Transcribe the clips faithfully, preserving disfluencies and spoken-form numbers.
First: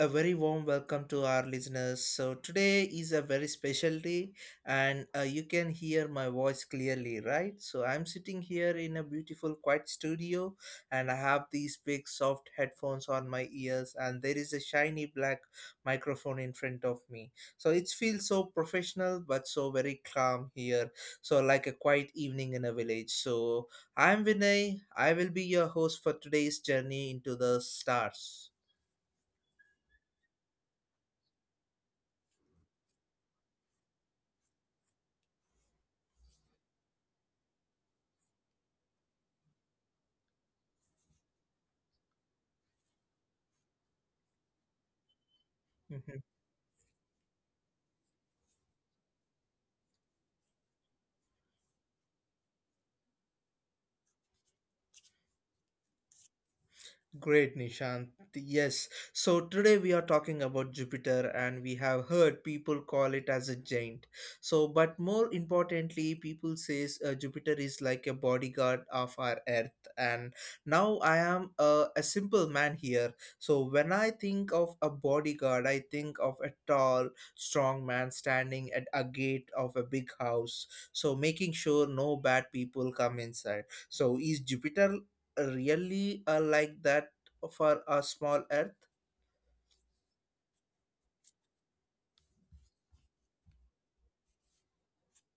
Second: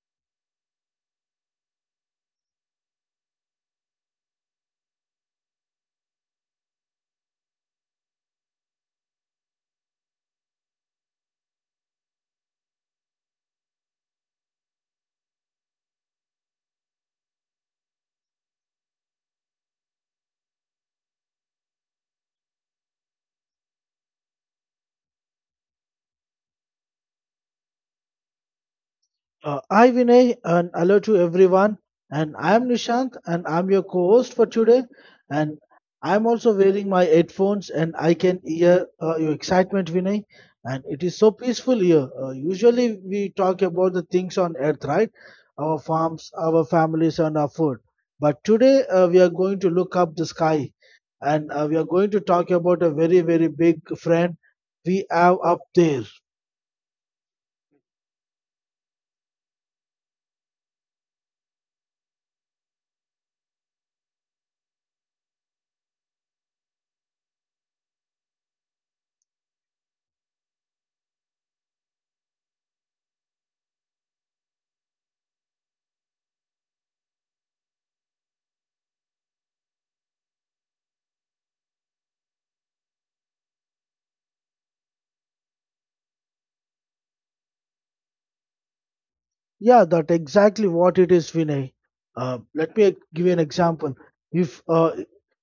a very warm welcome to our listeners. So, today is a very special day, and uh, you can hear my voice clearly, right? So, I'm sitting here in a beautiful, quiet studio, and I have these big, soft headphones on my ears, and there is a shiny black microphone in front of me. So, it feels so professional but so very calm here. So, like a quiet evening in a village. So, I'm Vinay, I will be your host for today's journey into the stars. Uh, hi Vinay and hello to everyone. And I am Nishant and I'm your co-host for today. And I'm also wearing my headphones and I can hear uh, your excitement, Vinay. And it is so peaceful here. Uh, usually we talk about the things on earth, right? Our Mhm. farms, our families, and our food. But today uh, we are going to look up the sky, and uh, we are going to talk about a very very big friend we have up there. Great, Nishant. Yes. So today we are talking about Jupiter and we have heard people call it as a giant. So but more importantly, people says uh, Jupiter is like a bodyguard of our earth and now I am a, a simple man here. So when I think of a bodyguard, I think of a tall, strong man standing at a gate of a big house, so making sure no bad people come inside. So is Jupiter really uh, like that for a small earth. Yeah, that exactly what it is, Vinay. Uh, let me give you an example. If uh,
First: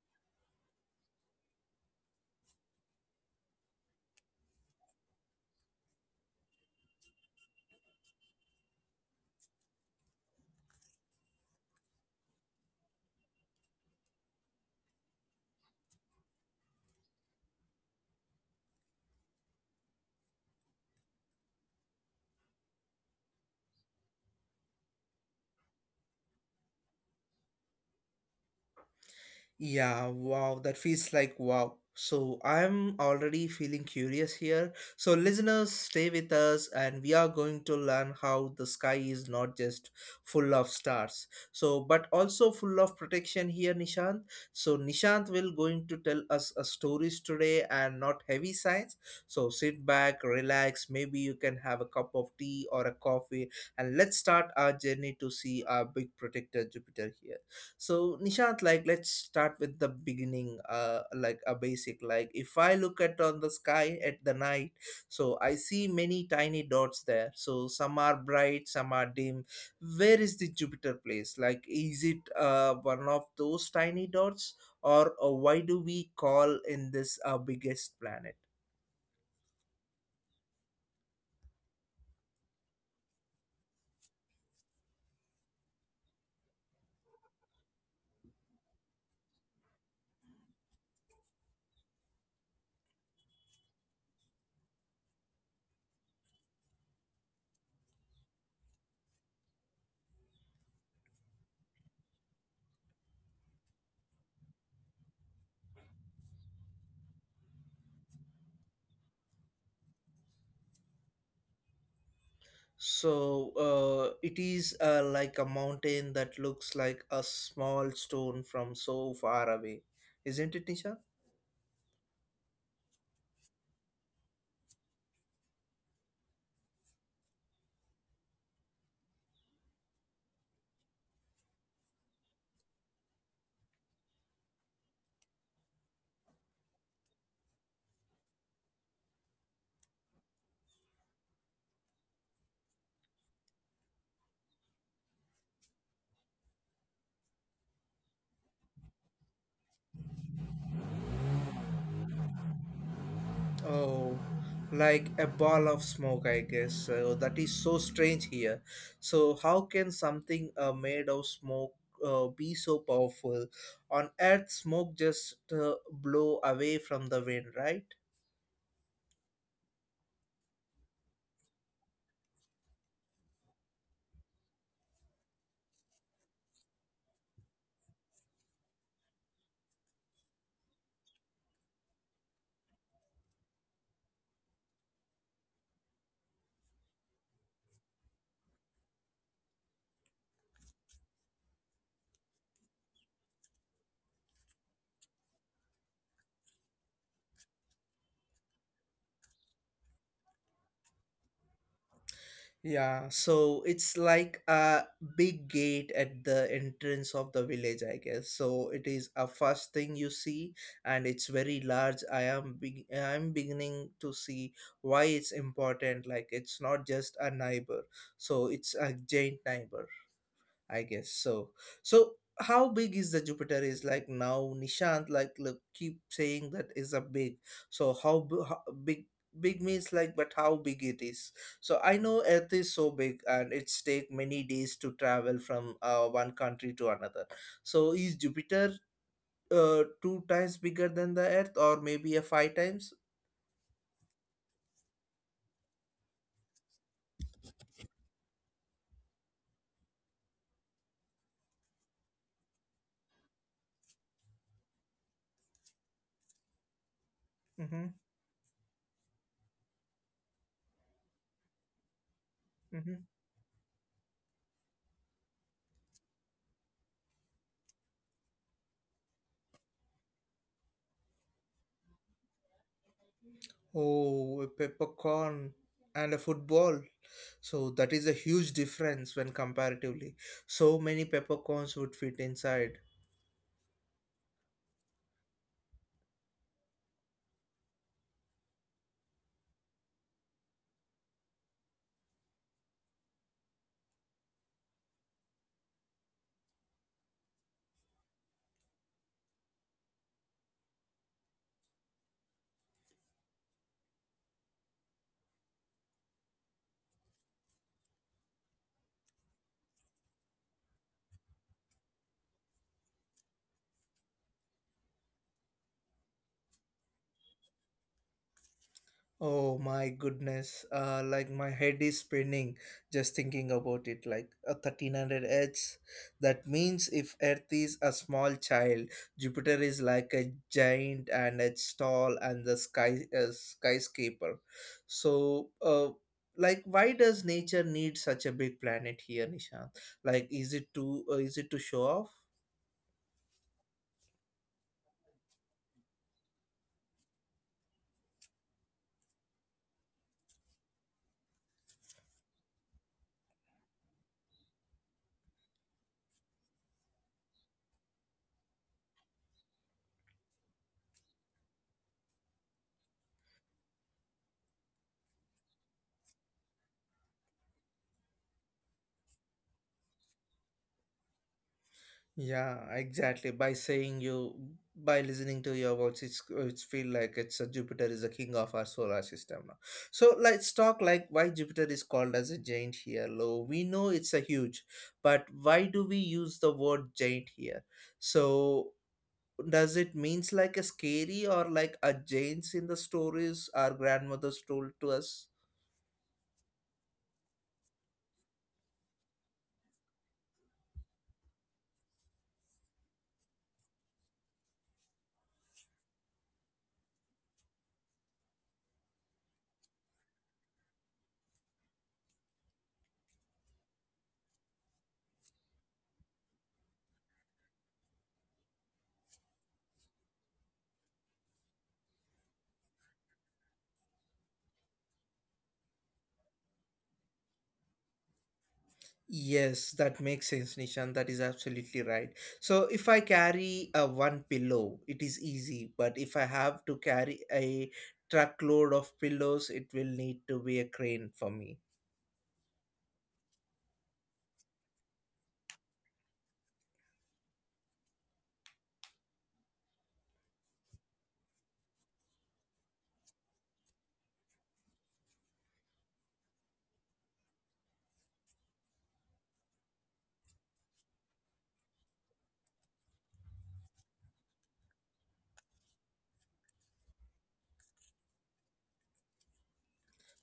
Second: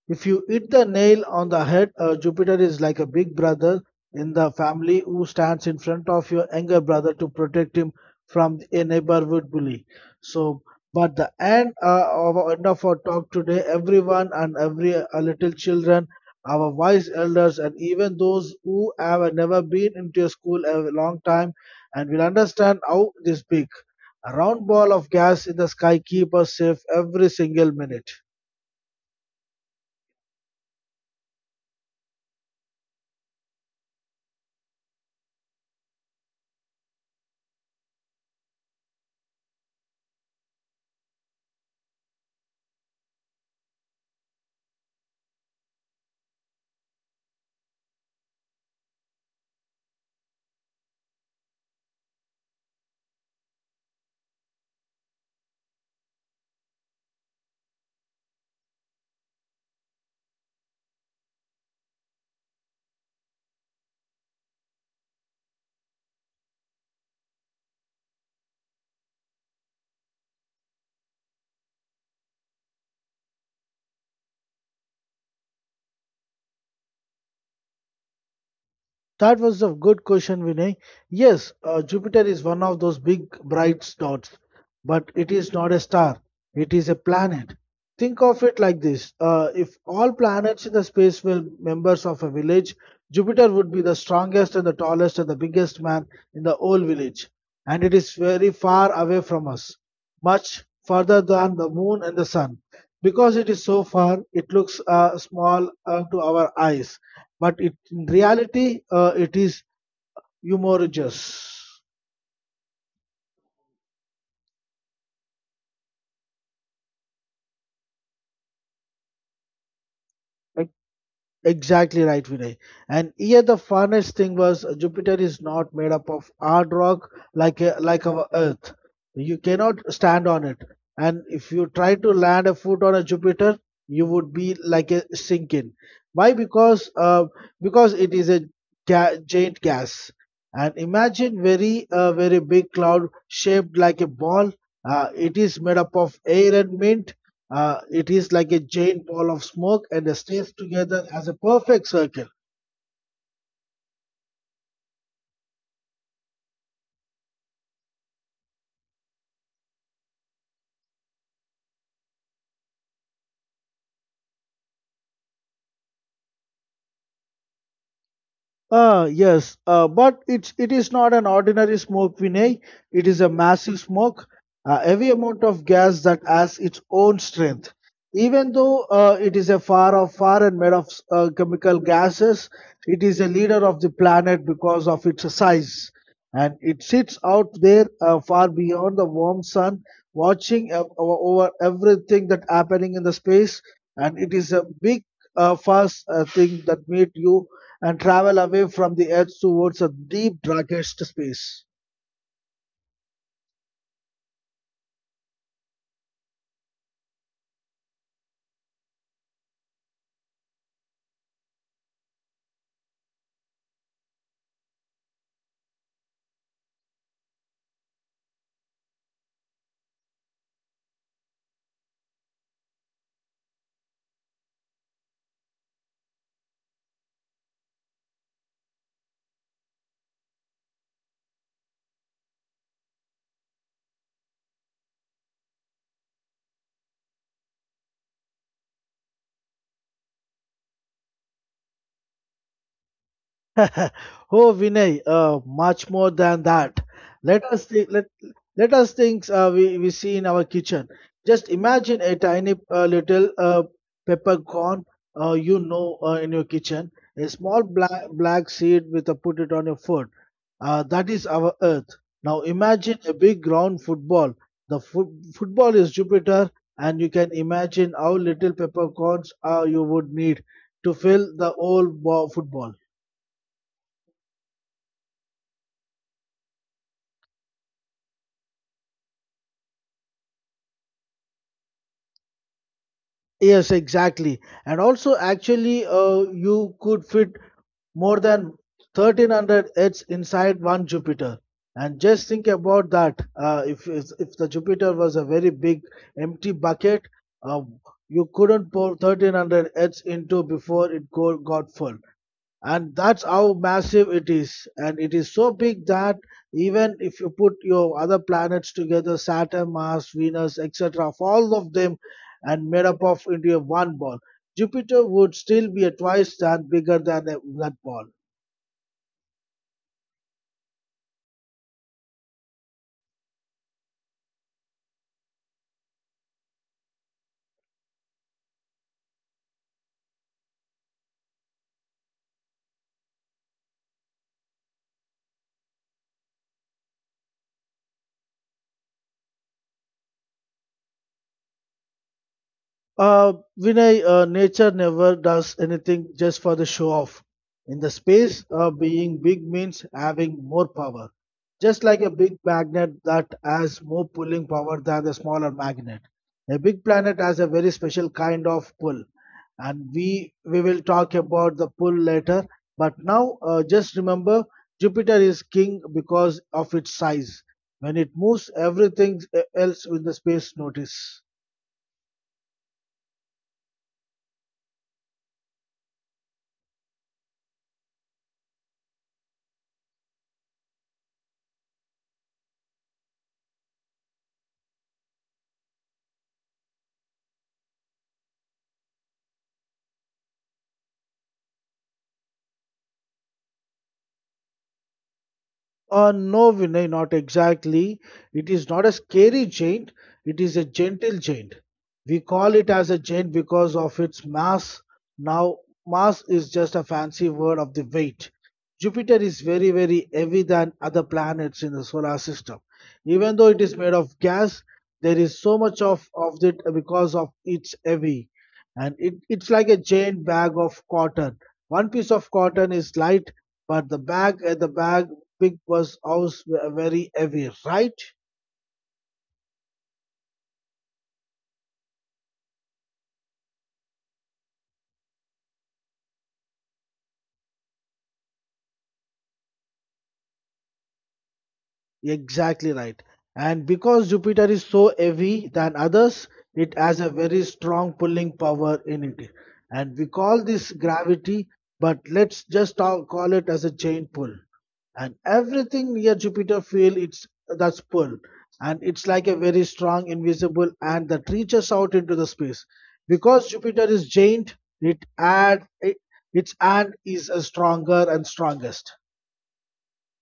if you hit the nail on the head, uh, Jupiter is like a big brother in the family who stands in front of your younger brother to protect him from a neighborhood bully. So, but the end uh, of our end of our talk today, everyone and every uh, little children, our wise elders, and even those who have never been into a school a long time, and will understand how this big. A round ball of gas in the sky keeps us safe every single minute. Yeah, wow, that feels like wow. So I'm already feeling curious here. So listeners, stay with us and we are going to learn how the sky is not just full of stars. So but also full of protection here Nishant. So Nishant will going to tell us a stories today and not heavy science. So sit back, relax, maybe you can have a cup of tea or a coffee and let's start our journey to see our big protector Jupiter here. So Nishant, like let's start with the beginning, uh, like a basic. Like if I look at on the sky at the night, so I see many tiny dots there. So some are bright, some are dim. Where is the Jupiter place? Like is it uh, one of those tiny dots, or uh, why do we call in this our biggest planet? That was a good question, Vinay. Yes, uh, Jupiter is one of those big bright spots, but it is not a star. It is a planet. Think of it like this: uh, if all planets in the space were members of a village, Jupiter would be the strongest and the tallest and the biggest man in the whole village. And it is very far away from us, much further than the moon and the sun. Because it is so far, it looks uh, small uh, to our eyes but it, in reality, uh, it is humorous. So uh, it is uh, like a mountain that looks like a small stone from so far away, isn't it, Like Nisha? Exactly right, Vinay. And here the funniest thing was uh, Jupiter is not made up of hard rock like uh, like our Earth. You cannot stand on it. And if you try to land a foot on a Jupiter, you would be like a sinking. Why? Because uh, because it is a ga- giant gas. And imagine very uh, very big cloud shaped like a ball. Uh, it is made up of air and mint, uh, it is like a giant ball of smoke and stays together as a perfect circle. Oh, like a ball of smoke, I guess. So that is so strange here. So how can something uh, made of smoke uh, be so powerful? On Earth, smoke just uh, blow away from the wind, right? Ah, yes, uh, but it's it is not an ordinary smoke, Vinay. It is a massive smoke. Uh, heavy amount of gas that has its own strength. Even though uh, it is a far off far and made of uh, chemical gases, it is a leader of the planet because of its size. And it sits out there uh, far beyond the warm sun, watching ev- over everything that happening in the space. And it is a big, uh, fast uh, thing that meet you and travel away from the Earth towards a deep, darkest space. Yeah, so it's like a big gate at the entrance of the village, I guess. So it is a first thing you see, and it's very large. I am be- I'm beginning to see why it's important. Like it's not just a neighbor, so it's a giant neighbor. I guess so. So how big is the Jupiter is like now Nishant like look keep saying that is a big. So how, b- how big big means like but how big it is. So I know Earth is so big and it's take many days to travel from uh, one country to another. So is Jupiter uh, two times bigger than the Earth or maybe a five times? Oh, Vinay, uh, much more than that. Let us think, let, let us think uh, we, we see in our kitchen. Just imagine a tiny uh, little uh, peppercorn uh, you know uh, in your kitchen, a small Mm-hmm, black, black seed with a put it on your foot. Uh, that is our earth. Now imagine mm-hmm. a big round football. The foot football is Jupiter, and you can imagine how little peppercorns uh, you would need to fill the whole ball, football. Oh, a peppercorn and a football. So that is a huge difference when comparatively. So many peppercorns would fit inside. Yes, exactly. And also, actually, uh, you could fit more than thirteen hundred Earths inside one Jupiter. And just think about that. Uh, if, if if the Jupiter was a very big empty bucket, uh, you couldn't pour thirteen hundred Earths into before it go, got full and that's how massive it is and it is so big that even if you put your other planets together, saturn, mars, venus, etc, of all of them and made up of into a one ball, jupiter would still be a twice that bigger than a blood ball. Oh my goodness, uh, like my head is spinning just thinking about it. Like a thirteen hundred H. That means if Earth is a small child, Jupiter is like a giant and it's tall and the sky uh, skyscraper. So, uh, like why does nature need such a big planet here, Nishant? Like, is it to uh, is it to show off? Uh, Vinay, uh, nature never does anything just for the show off. In the space, uh, being big means having more power. Just like a big magnet that has more pulling power than the smaller magnet. A big planet has a very special kind of pull, and we we will talk about the pull later. But now, uh, just remember, Jupiter is king because of its size. When it moves, everything uh, else in the space notice. Yeah, exactly. By saying you, by listening to your words, it's it's feel like it's a Jupiter is the king of our solar system now. So let's talk like why Jupiter is called as a giant here, halo. We know it's a huge, but why do we use the word giant here? So does it means like a scary or like a giants in the stories our grandmothers told to us? Uh, no, Vinay, not exactly. It is not a scary giant, it is a gentle giant. We call it as a giant because of its mass. Now, mass is just a fancy word of the weight. Jupiter is very, very heavy than other planets in the solar system. Even though it is made of gas, there is so much of, of it because of its heavy. And it, it's like a giant bag of cotton. One piece of cotton is light, but the bag at the bag pig was always very heavy, right? Yes, that makes sense, Nishan. That is absolutely right. So if I carry a one pillow, it is easy, but if I have to carry a truckload of pillows, it will need to be a crane for me. Exactly right. And because Jupiter is so heavy than others, it has a very strong pulling power in it. And we call this gravity, but let's just ta- call it as a chain pull. And everything near Jupiter feel its that's pull. And it's like a very strong invisible hand that reaches out into the space. Because Jupiter is giant, it add it, its hand is uh, stronger and strongest.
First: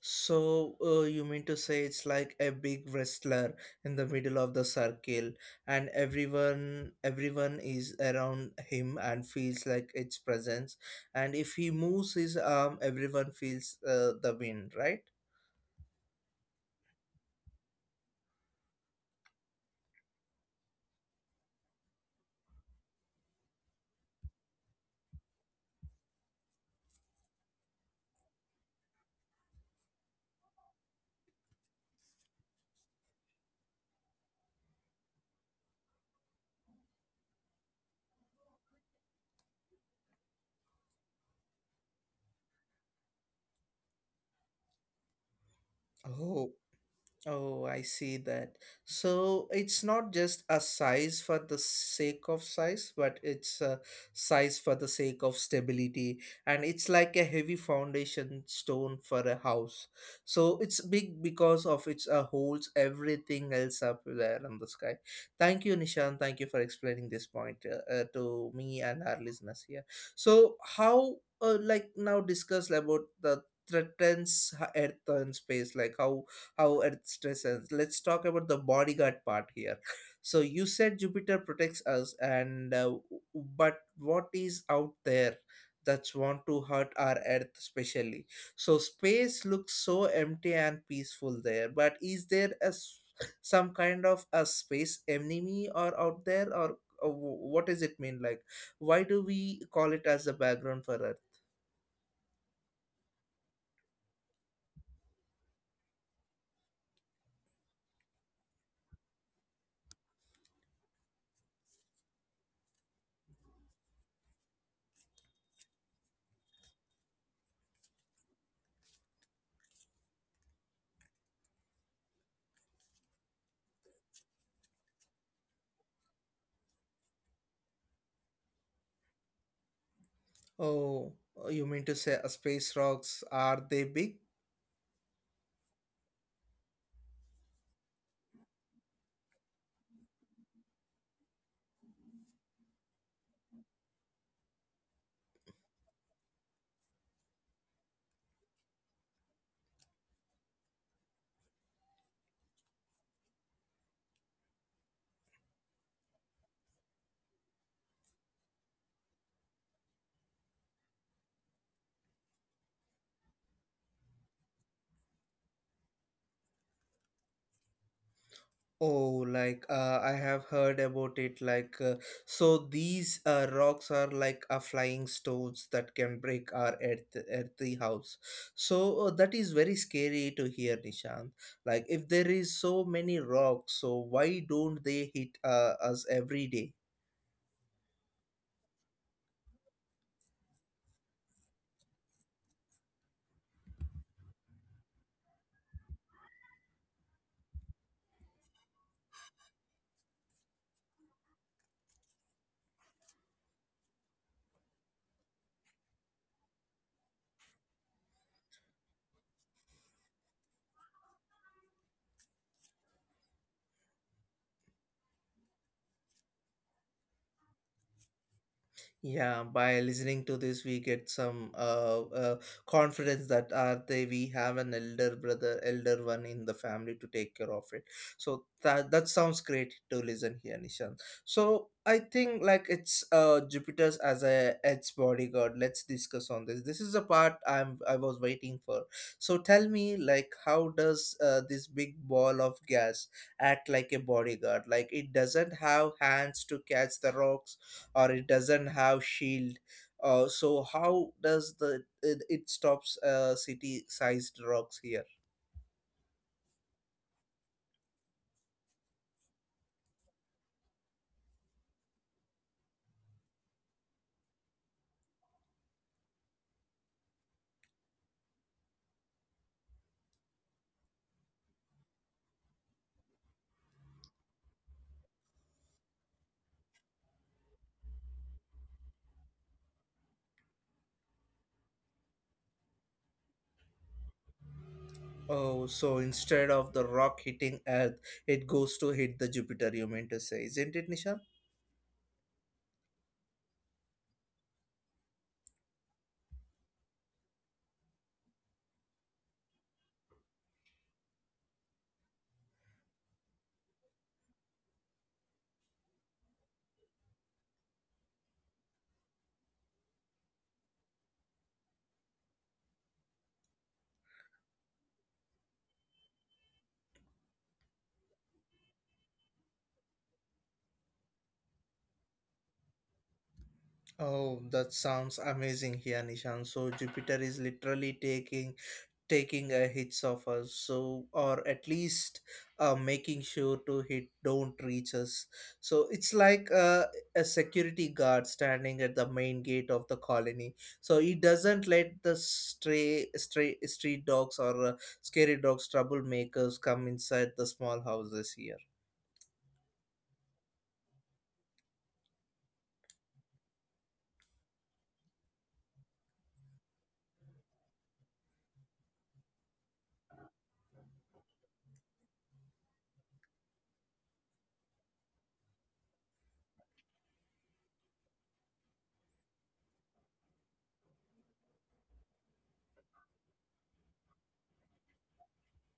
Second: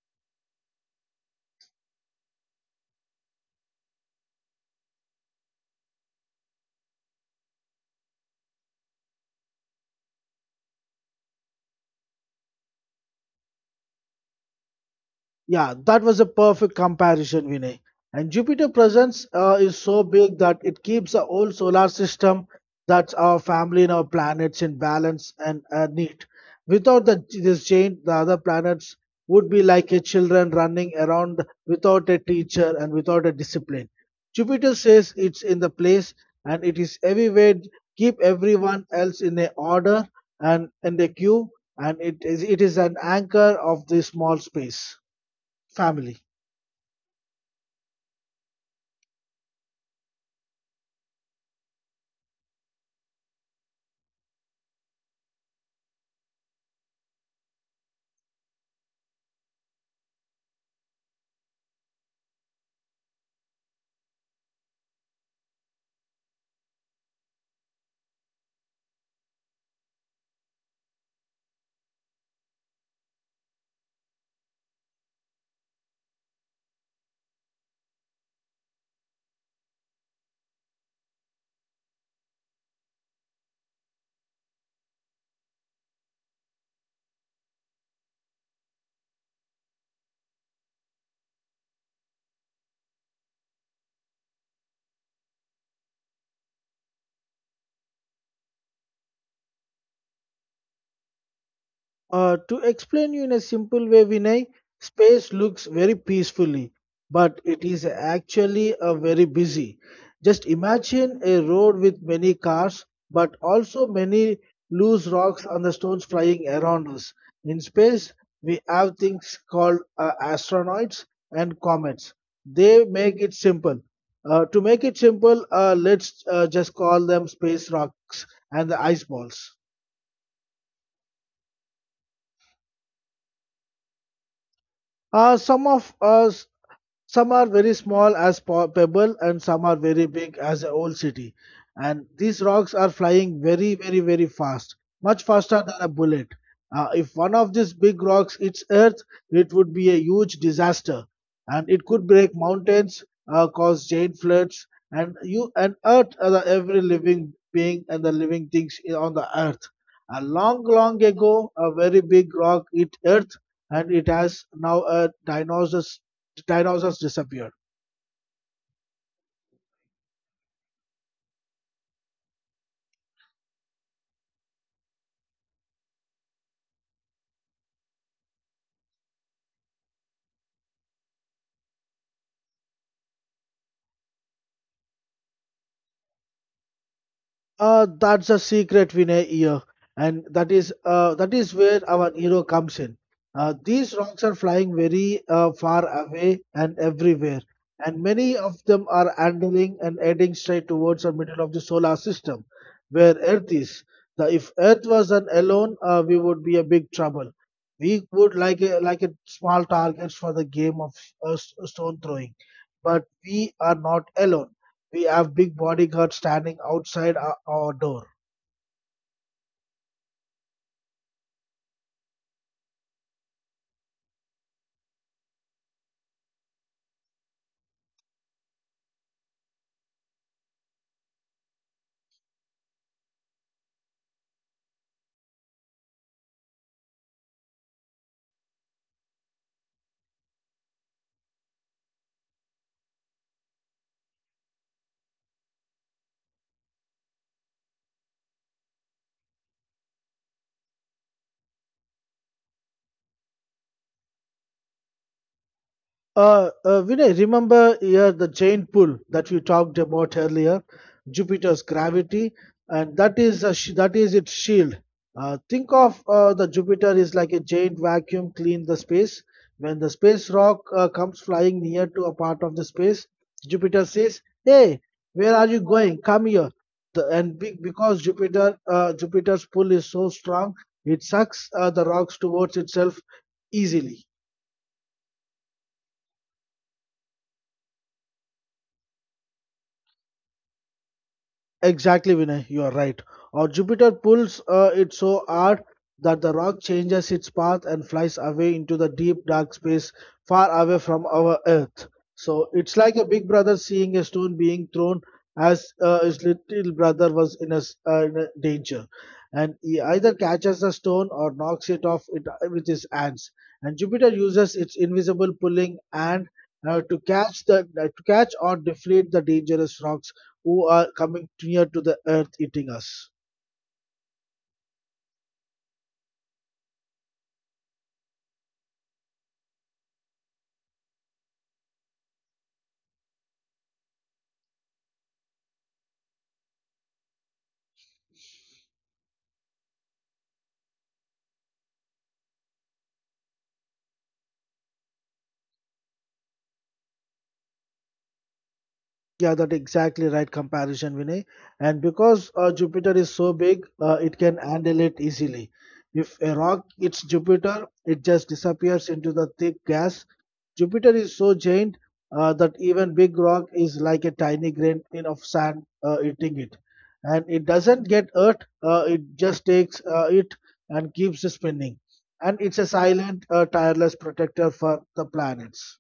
So uh, you mean to say it's like a big wrestler in the middle of the circle, and everyone everyone is around him and feels like its presence, and if he moves his arm, everyone feels uh, the wind, right? Yeah, that was a perfect comparison, Vinay. And Jupiter presence uh, is so big that it keeps the whole solar system, that's our family and our planets, in balance and uh, neat. Without the, this chain, the other planets would be like a children running around without a teacher and without a discipline. Jupiter says it's in the place and it is everywhere. Keep everyone else in a order and in a queue, and it is it is an anchor of this small space family. Oh, Oh, I see that. So it's not just a size for the sake of size, but it's a size for the sake of stability. And it's like a heavy foundation stone for a house. So it's big because of its uh, holds everything else up there in the sky. Thank you, Nishan. Thank you for explaining this point uh, uh, to me and our listeners here. So how, uh, like now discuss about the threatens Earth and space, like how how it stresses. Let's talk about the bodyguard part here. So you said Jupiter protects us, and uh, but what is out there that's want to hurt our Earth, especially? So space looks so empty and peaceful there. But is there a s- some kind of a space enemy or out there, or uh, wh- what does it mean? Like, why do we call it as the background for Earth? Uh, to explain you in a simple way, Vinay, space looks very peacefully, but it is actually a very busy. Just imagine a road with many cars, but also many loose rocks and the stones flying around us. In space, we have things called uh, asteroids and comets. They make it simple. Uh, to make it simple, uh, let's uh, just call them space rocks and the ice balls. Oh, you mean to say uh, space rocks are they big? Uh, some of us Some are very small as po- pebble and some are very big as a old city. And these rocks are flying very, very, very fast, much faster than a bullet. Uh, if one of these big rocks hits Earth, it would be a huge disaster, and it could break mountains, uh, cause giant floods, and you and Earth, uh, the every living being and the living things i- on the Earth. A long, long ago, a very big rock hit Earth, and it has now a dinosaurs dinosaurs disappeared. Oh, like uh, I have heard about it. Like, uh, so these uh, rocks are like a flying stones that can break our earth, earthly house. So uh, that is very scary to hear, Nishant. Like, if there is so many rocks, so why don't they hit uh, us every day? Uh, that's a secret Vinay here, and that is uh, that is where our hero comes in. Uh, these rocks are flying very uh, far away and everywhere, and many of them are angling and heading straight towards the middle of the solar system, where Earth is. The, if Earth was an alone, uh, we would be a big trouble. We would like a, like a small targets for the game of uh, s- stone throwing, but we are not alone. We have big bodyguards standing outside our our door. Yeah, by listening to this, we get some uh, uh, confidence that are they we have an elder brother, elder one in the family to take care of it. So that that sounds great to listen here, Nishan. So I think like it's uh Jupiter's as a its bodyguard. Let's discuss on this. This is the part I'm I was waiting for. So tell me like how does uh, this big ball of gas act like a bodyguard? Like it doesn't have hands to catch the rocks or it doesn't have shield uh, so how does the it, it stops uh, city sized rocks here Uh, uh, Vinay, remember here the giant pull that we talked about earlier, Jupiter's gravity, and that is a sh- that is its shield. Uh, think of uh, the Jupiter is like a giant vacuum clean the space. When the space rock uh, comes flying near to a part of the space, Jupiter says, "Hey, where are you going? Come here." The, and be, because Jupiter uh, Jupiter's pull is so strong, it sucks uh, the rocks towards itself easily. oh so instead of the rock hitting earth it goes to hit the jupiter you meant to say isn't it nisha Exactly, Vinay, you are right. Or Jupiter pulls uh, it so hard that the rock changes its path and flies away into the deep dark space far away from our Earth. So it's like a big brother seeing a stone being thrown as uh, his little brother was in a, s- uh, in a danger. And he either catches the stone or knocks it off it, with his hands. And Jupiter uses its invisible pulling hand uh, to catch the uh, to catch or deflate the dangerous rocks who are coming near to the earth eating us. Oh, that sounds amazing here, Nishan. So Jupiter is literally taking taking a hits of us so or at least uh, making sure to hit don't reach us so it's like uh, a security guard standing at the main gate of the colony so he doesn't let the stray, stray street dogs or uh, scary dogs troublemakers come inside the small houses here Yeah, that exactly right comparison, Vinay. And because uh, Jupiter is so big, uh, it can handle it easily. If a rock hits Jupiter, it just disappears into the thick gas. Jupiter is so giant uh, that even big rock is like a tiny grain in of sand uh, eating it, and it doesn't get hurt. Uh, it just takes uh, it and keeps spinning, and it's a silent, uh, tireless protector for the planets.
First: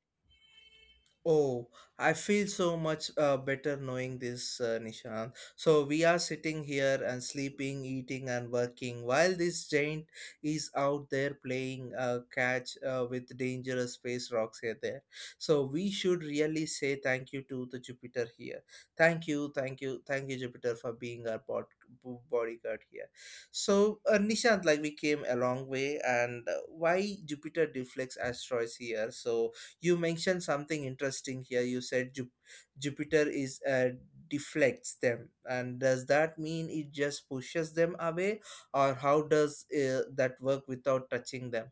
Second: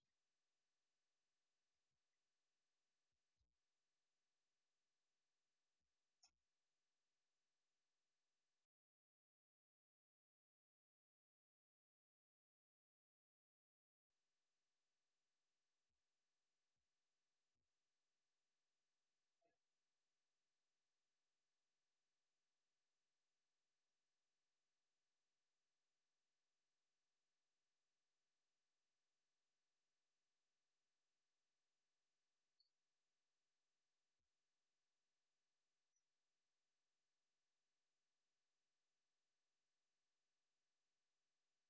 Oh, I feel so much uh, better knowing this, uh, Nishant. So we are sitting here and sleeping, eating, and working while this giant is out there playing uh, catch uh, with dangerous space rocks here there. So we should really say thank you to the Jupiter here. Thank you, thank you, thank you, Jupiter, for being our bod- bo- bodyguard here. So uh, Nishant, like we came a long way, and uh, why Jupiter deflects asteroids here? So you mentioned something interesting here you said Ju- jupiter is uh, deflects them and does that mean it just pushes them away or how does uh, that work without touching them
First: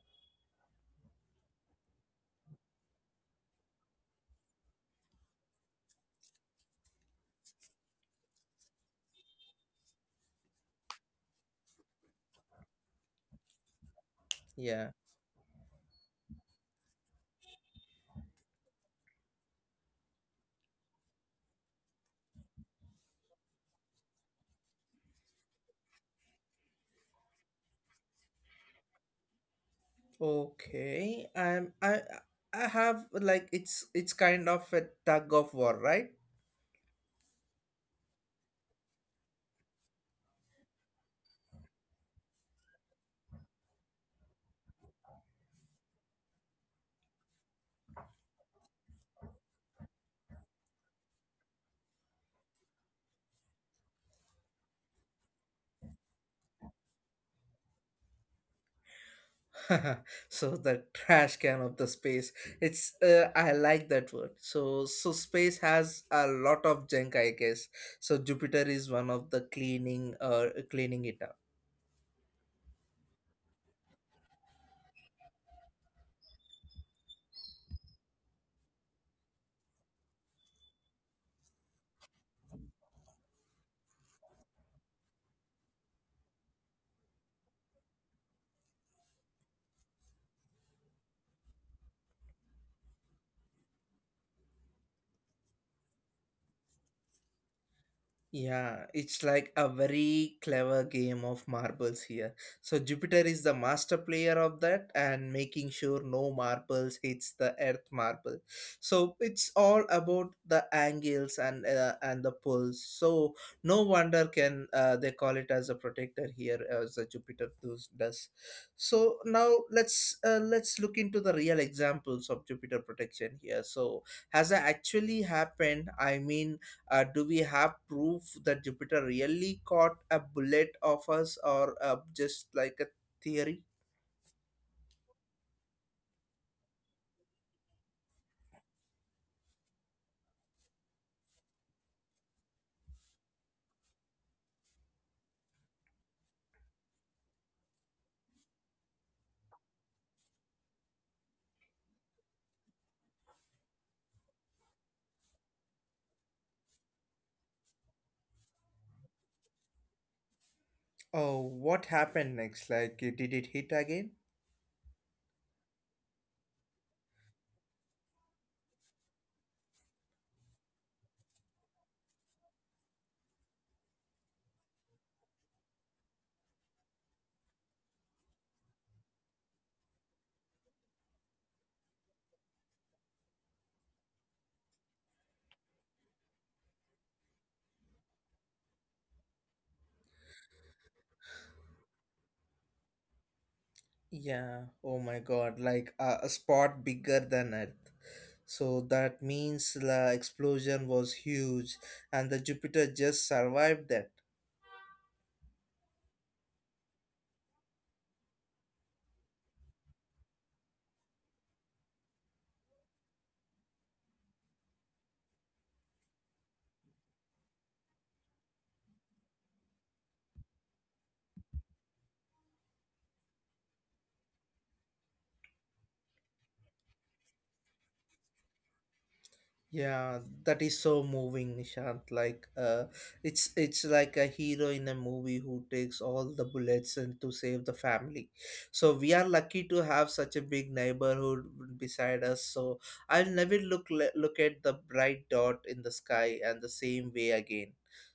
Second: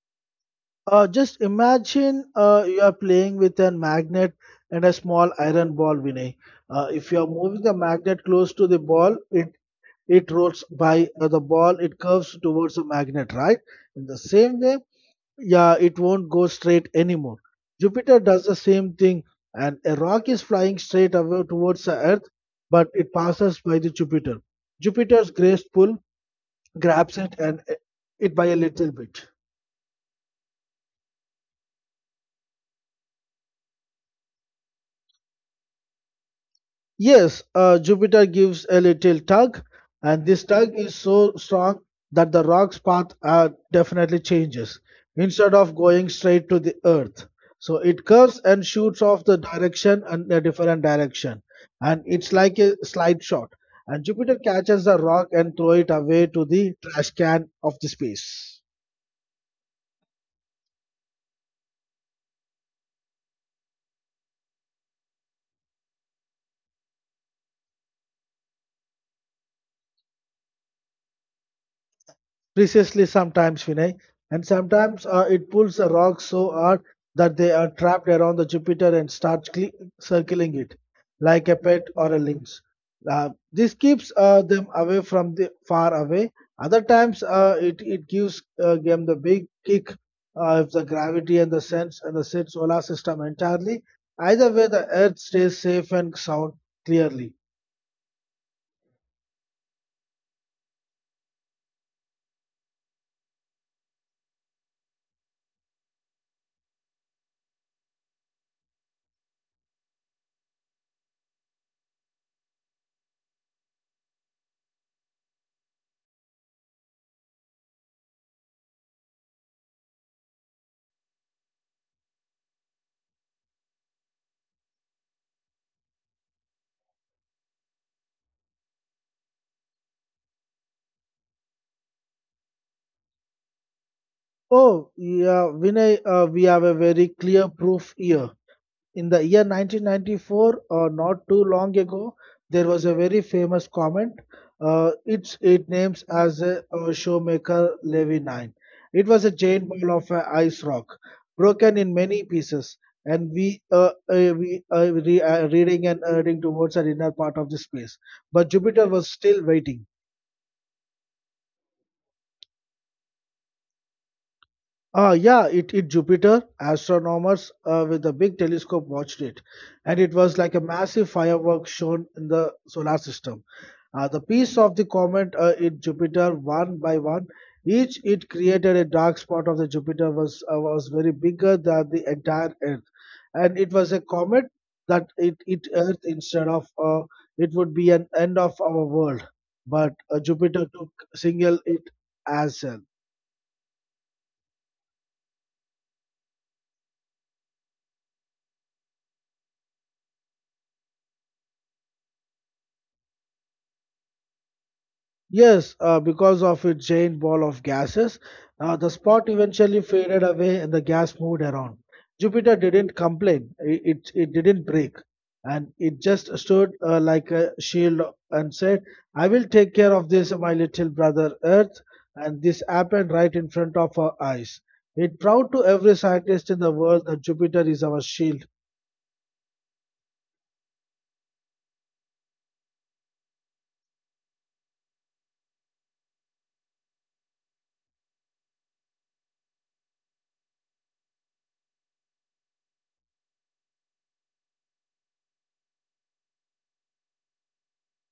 Uh, just imagine uh, you are playing with a magnet and a small iron ball, Vinay. Uh, if you are moving the magnet close to the ball, it it rolls by uh, the ball. It curves towards the magnet, right? In the same way, yeah yeah, it won't go straight anymore. Jupiter does the same thing, and a rock is flying straight away towards the Earth, but it passes by the Jupiter. Jupiter's grace pull grabs it and uh, it by a little bit. okay um i i have like it's it's kind of a tug of war right Yes, uh, Jupiter gives a little tug, and this tug is so strong that the rock's path uh, definitely changes instead of going straight to the Earth. So it curves and shoots off the direction and a different direction, and it's like a slide shot. And Jupiter catches the rock and throw it away to the trash can of the space. so the trash can of the space it's uh, I like that word so so space has a lot of junk I guess so jupiter is one of the cleaning uh, cleaning it up Precisely sometimes, Vinay. And sometimes uh, it pulls a rock so hard that they are trapped around the Jupiter and start cle- circling it like a pet or a lynx. Uh, this keeps uh, them away from the far away. Other times, uh, it, it gives uh, them the big kick uh, if the gravity and the sense and the set solar system entirely. Either way, the Earth stays safe and sound clearly. Yeah, it's like a very clever game of marbles here. So Jupiter is the master player of that and making sure no marbles hits the earth marble. So it's all about the angles and uh, and the pulls. So no wonder can uh, they call it as a protector here as the Jupiter does. does. So now let's uh, let's look into the real examples of Jupiter protection here. So has it actually happened? I mean uh, do we have proof that jupiter really caught a bullet of us or uh, just like a theory Oh, yeah, Vinay, uh, we have a very clear proof here. In the year nineteen ninety-four or not too long ago, there was a very famous comment. Uh, it's it names as a, uh showmaker levy nine. It was a giant ball of a ice rock, broken in many pieces. And we uh, uh, we uh, re- uh, reading and hurrying towards our inner part of the space, but jupiter was still waiting. Oh, what happened next? Like, did it hit again? Uh, yeah, it hit Jupiter. Astronomers uh, with a big telescope watched it, and it was like a massive firework shown in the solar system. Uh, the piece of the comet uh, hit Jupiter one by one. Each it created a dark spot of the Jupiter was uh, was very bigger than the entire Earth, and it was a comet that it hit Earth instead of uh, it would be an end of our world. But uh, Jupiter took single it as well. Yeah Oh my god, like a, a spot bigger than Earth. So that means the explosion was huge and the Jupiter just survived that. Yes, uh, because of its giant ball of gases, uh, the spot eventually faded away and the gas moved around. Jupiter didn't complain, i- it, it didn't break, and it just stood uh, like a shield and said, I will take care of this, my little brother Earth. And this happened right in front of our eyes. It proved to every scientist in the world that Jupiter is our shield. Yeah, that is so moving, Nishant. Like, uh, it's it's like a hero in a movie who takes all the bullets and to save the family. So we are lucky to have such a big neighborhood beside us. So I'll never look le- look at the bright dot in the sky and the same way again.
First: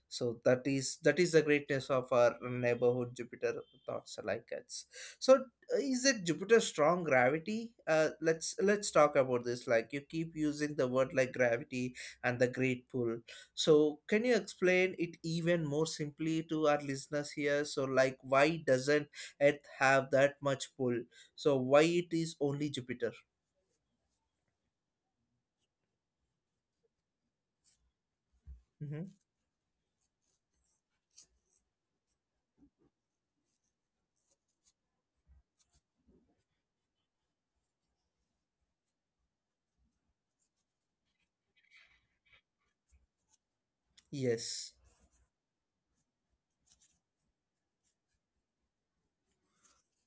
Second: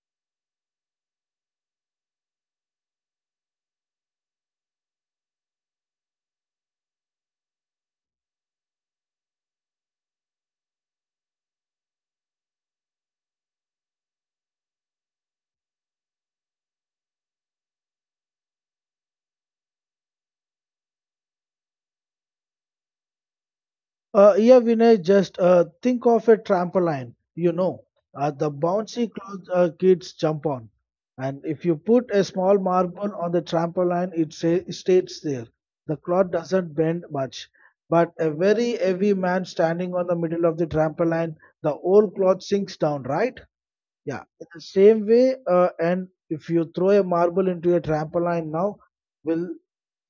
So that is that is the greatness of our neighborhood Jupiter thoughts like us. So is it Jupiter's strong gravity? Uh let's let's talk about this. Like, you keep using the word like gravity and the great pull, so can you explain it even more simply to our listeners here? So like, why doesn't earth have that much pull? So why it is only Jupiter? Uh, yeah, Vinay, just uh, think of a trampoline, you know, uh, the bouncy Hmm. clothes uh, kids jump on. And if you put a small marble on the trampoline, it sa- stays there. The cloth doesn't bend much. But a very heavy man standing on the middle of the trampoline, the whole cloth sinks down, right? Yeah. In the Yes. same way, uh, and if you throw a marble into a trampoline now, will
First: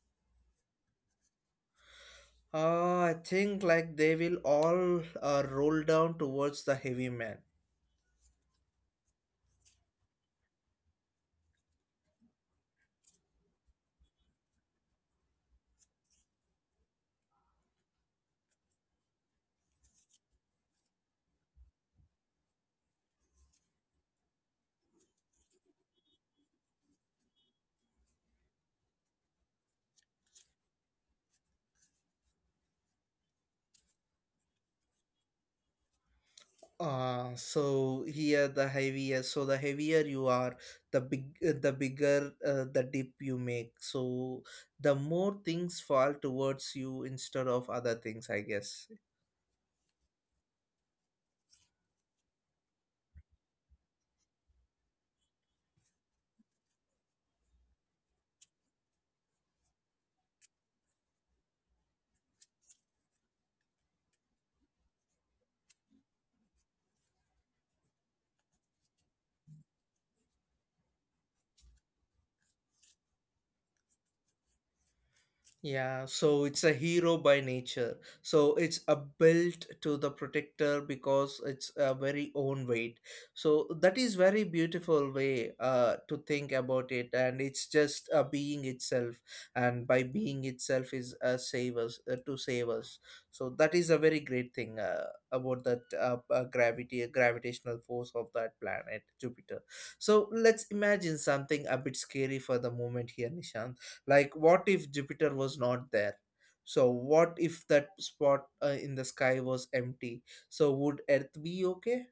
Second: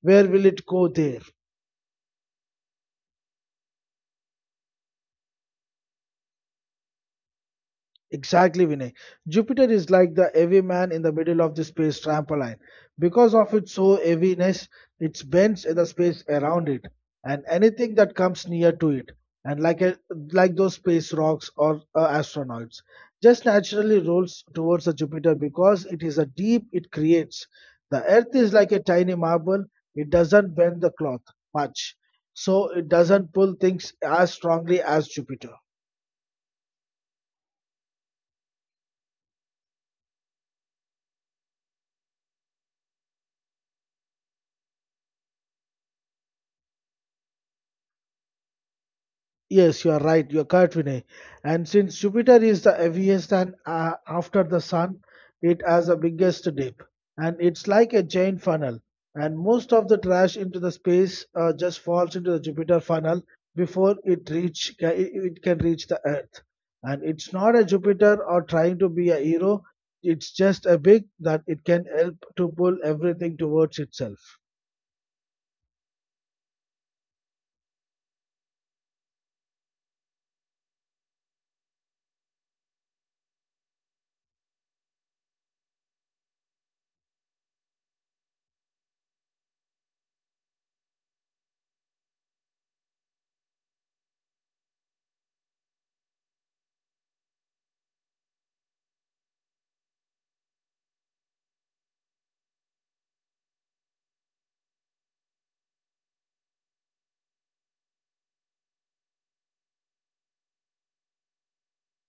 where will it go there? uh, I think like they will all uh, roll down towards the heavy man. Exactly, Vinay. Jupiter is like the heavy man in the middle of the space trampoline. Because of its so heaviness, it bends in the space around it, and anything that comes near to it, and like a, like those space rocks or uh, astronauts, just naturally rolls towards the Jupiter because it is a deep it creates. The Earth is like a tiny marble; it doesn't bend the cloth much, so it doesn't pull things as strongly as Jupiter. Uh, so here the heavier, so the heavier you are, the big, uh, the bigger uh, the dip you make. So the more things fall towards you instead of other things, I guess. Yes, you are right. You are correct, Vinay. And since Jupiter is the heaviest and uh, after the Sun, it has the biggest dip, and it's like a giant funnel. And most of the trash into the space uh, just falls into the Jupiter funnel before it reach ca- it it can reach the Earth. And it's not a Jupiter or trying to be a hero. It's just a big that it can help to pull everything towards itself. Yeah, so it's a hero by nature. So it's a built to the protector because it's a very own weight. So that is very beautiful way uh, to think about it, and it's just a being itself, and by being itself is a save us uh, to save us. So that is a very great thing uh, about that uh, uh, gravity, uh, gravitational force of that planet Jupiter. So let's imagine something a bit scary for the moment here, Nishant. Like, what if Jupiter was not there? So, what if that spot uh, in the sky was empty? So, would Earth be okay?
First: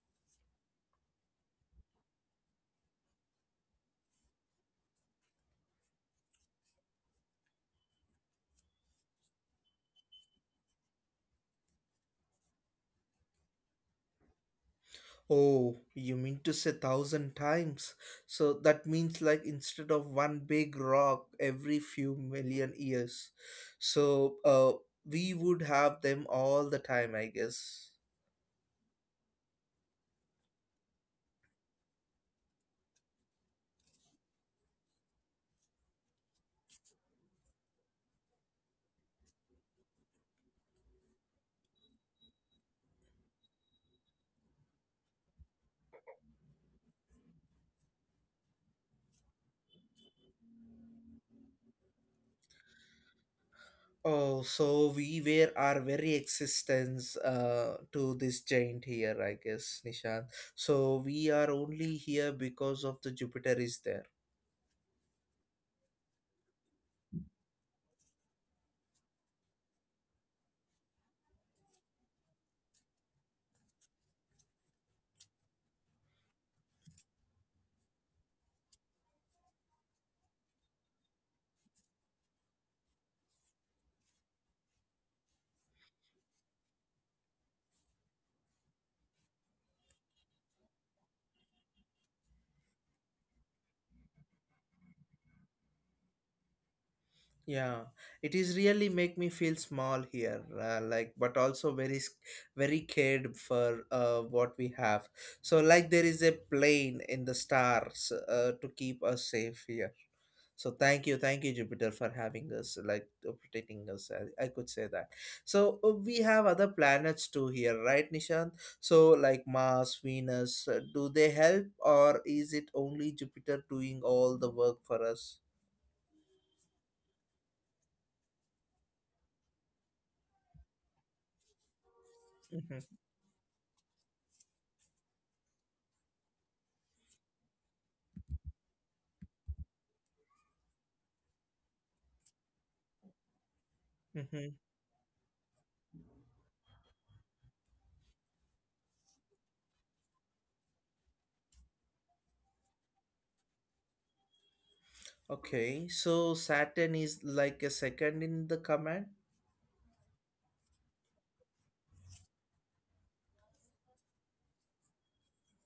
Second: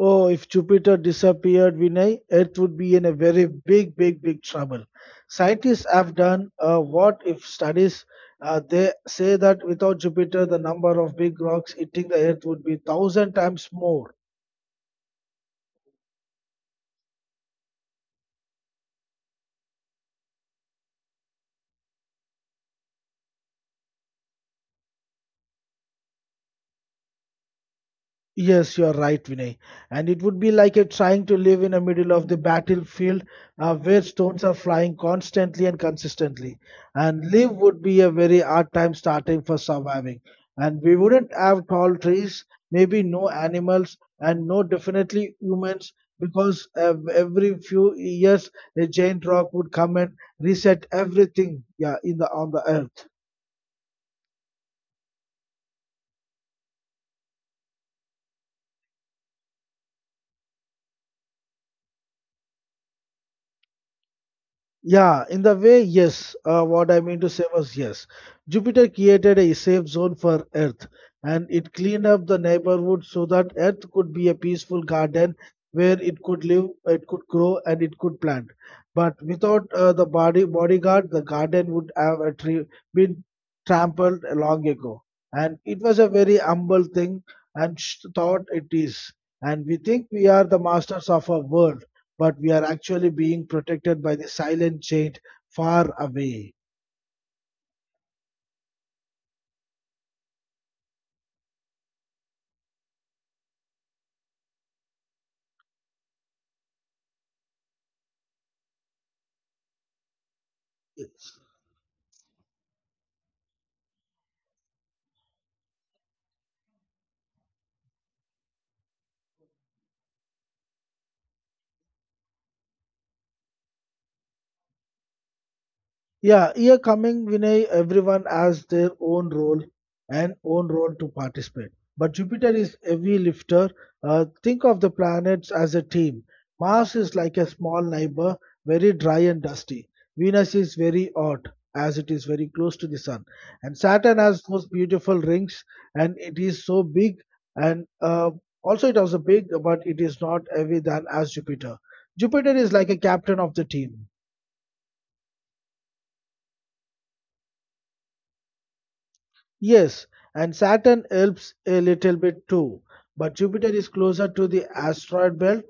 Oh, if Jupiter disappeared, Vinay, Earth would be in a very big, big, big trouble. Scientists have done uh, what if studies. Uh, they say that without Jupiter, the number of big rocks hitting the Earth would be thousand times more. Oh, you mean to say thousand times? So that means like instead of one big rock every few million years. So uh, we would have them all the time, I guess. Yes, you are right, Vinay. And it would be like a trying to live in the middle of the battlefield uh, where stones are flying constantly and consistently. And live would be a very hard time starting for surviving. And we wouldn't have tall trees, maybe no animals, and no definitely humans because uh, every few years a giant rock would come and reset everything, yeah, in the on the earth. Oh, so we were our very existence uh, to this giant here, I guess, Nishan. So we are only here because of the Jupiter is there. Yeah, in the way, yes. Uh, what I mean to say was yes. Jupiter created a safe zone for Earth and it cleaned up the neighborhood so that Earth could be a peaceful garden where it could live, it could grow, and it could plant. But without uh, the body bodyguard, the garden would have a tree, been trampled long ago. And it was a very humble thing and sh- thought it is. And we think we are the masters of our world but we are actually being protected by the silent giant far away. Yeah, it is really make me feel small here, uh, like, but also very s- very cared for uh, what we have. So like there is a plane in the stars uh, to keep us safe here. So thank you, thank you, Jupiter, for having us, like, uh, protecting us. I, I could say that. So uh, we have other planets too here, right, Nishant? So like Mars, Venus, uh, do they help, or is it only Jupiter doing all the work for us? Yeah, here coming Vinay, everyone has their own role and own role to participate. But Jupiter is heavy lifter. Uh, think of the planets as a team. Mars is like a small neighbor, very dry and dusty. Venus is very hot, as it is very close to the sun. And Saturn has Hmm. those beautiful rings, and it is so big. And uh, also, it was a big, but it is not heavy than as Jupiter. Jupiter is like a captain of the team. Okay, so Saturn is like a second in the command. Yes, and Saturn helps a little bit too, but Jupiter is closer to the asteroid belt,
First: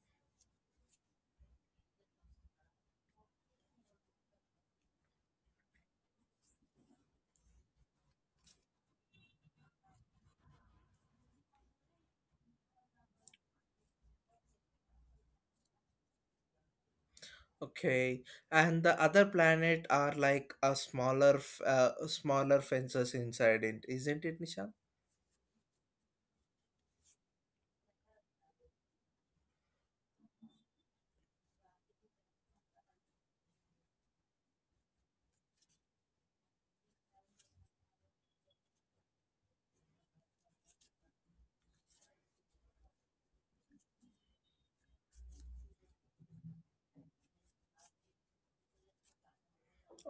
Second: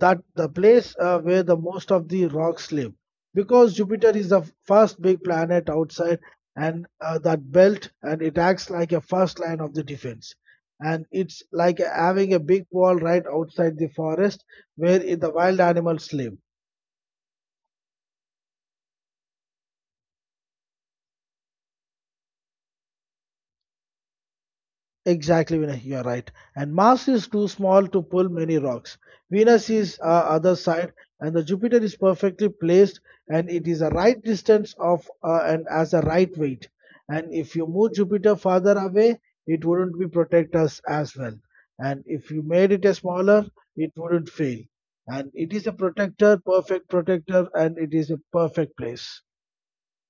that the place uh, where the most of the rocks live. Because Jupiter is the f- first big planet outside and uh, that belt, and it acts like a first line of the defense. And it's like having a big wall right outside the forest where i- the wild animals live. Okay, and the other planet are like a smaller, f- uh, smaller fences inside it, isn't it, Nisha? Exactly, Vinay, you are right. And Mars is too small to pull many rocks. Venus is uh, other side, and the Jupiter is perfectly placed, and it is a right distance of uh, and as a right weight. And if you move Jupiter farther away, it wouldn't be protect us as well. And if you made it a smaller, it wouldn't fail. And it is a protector, perfect protector, and it is a perfect place.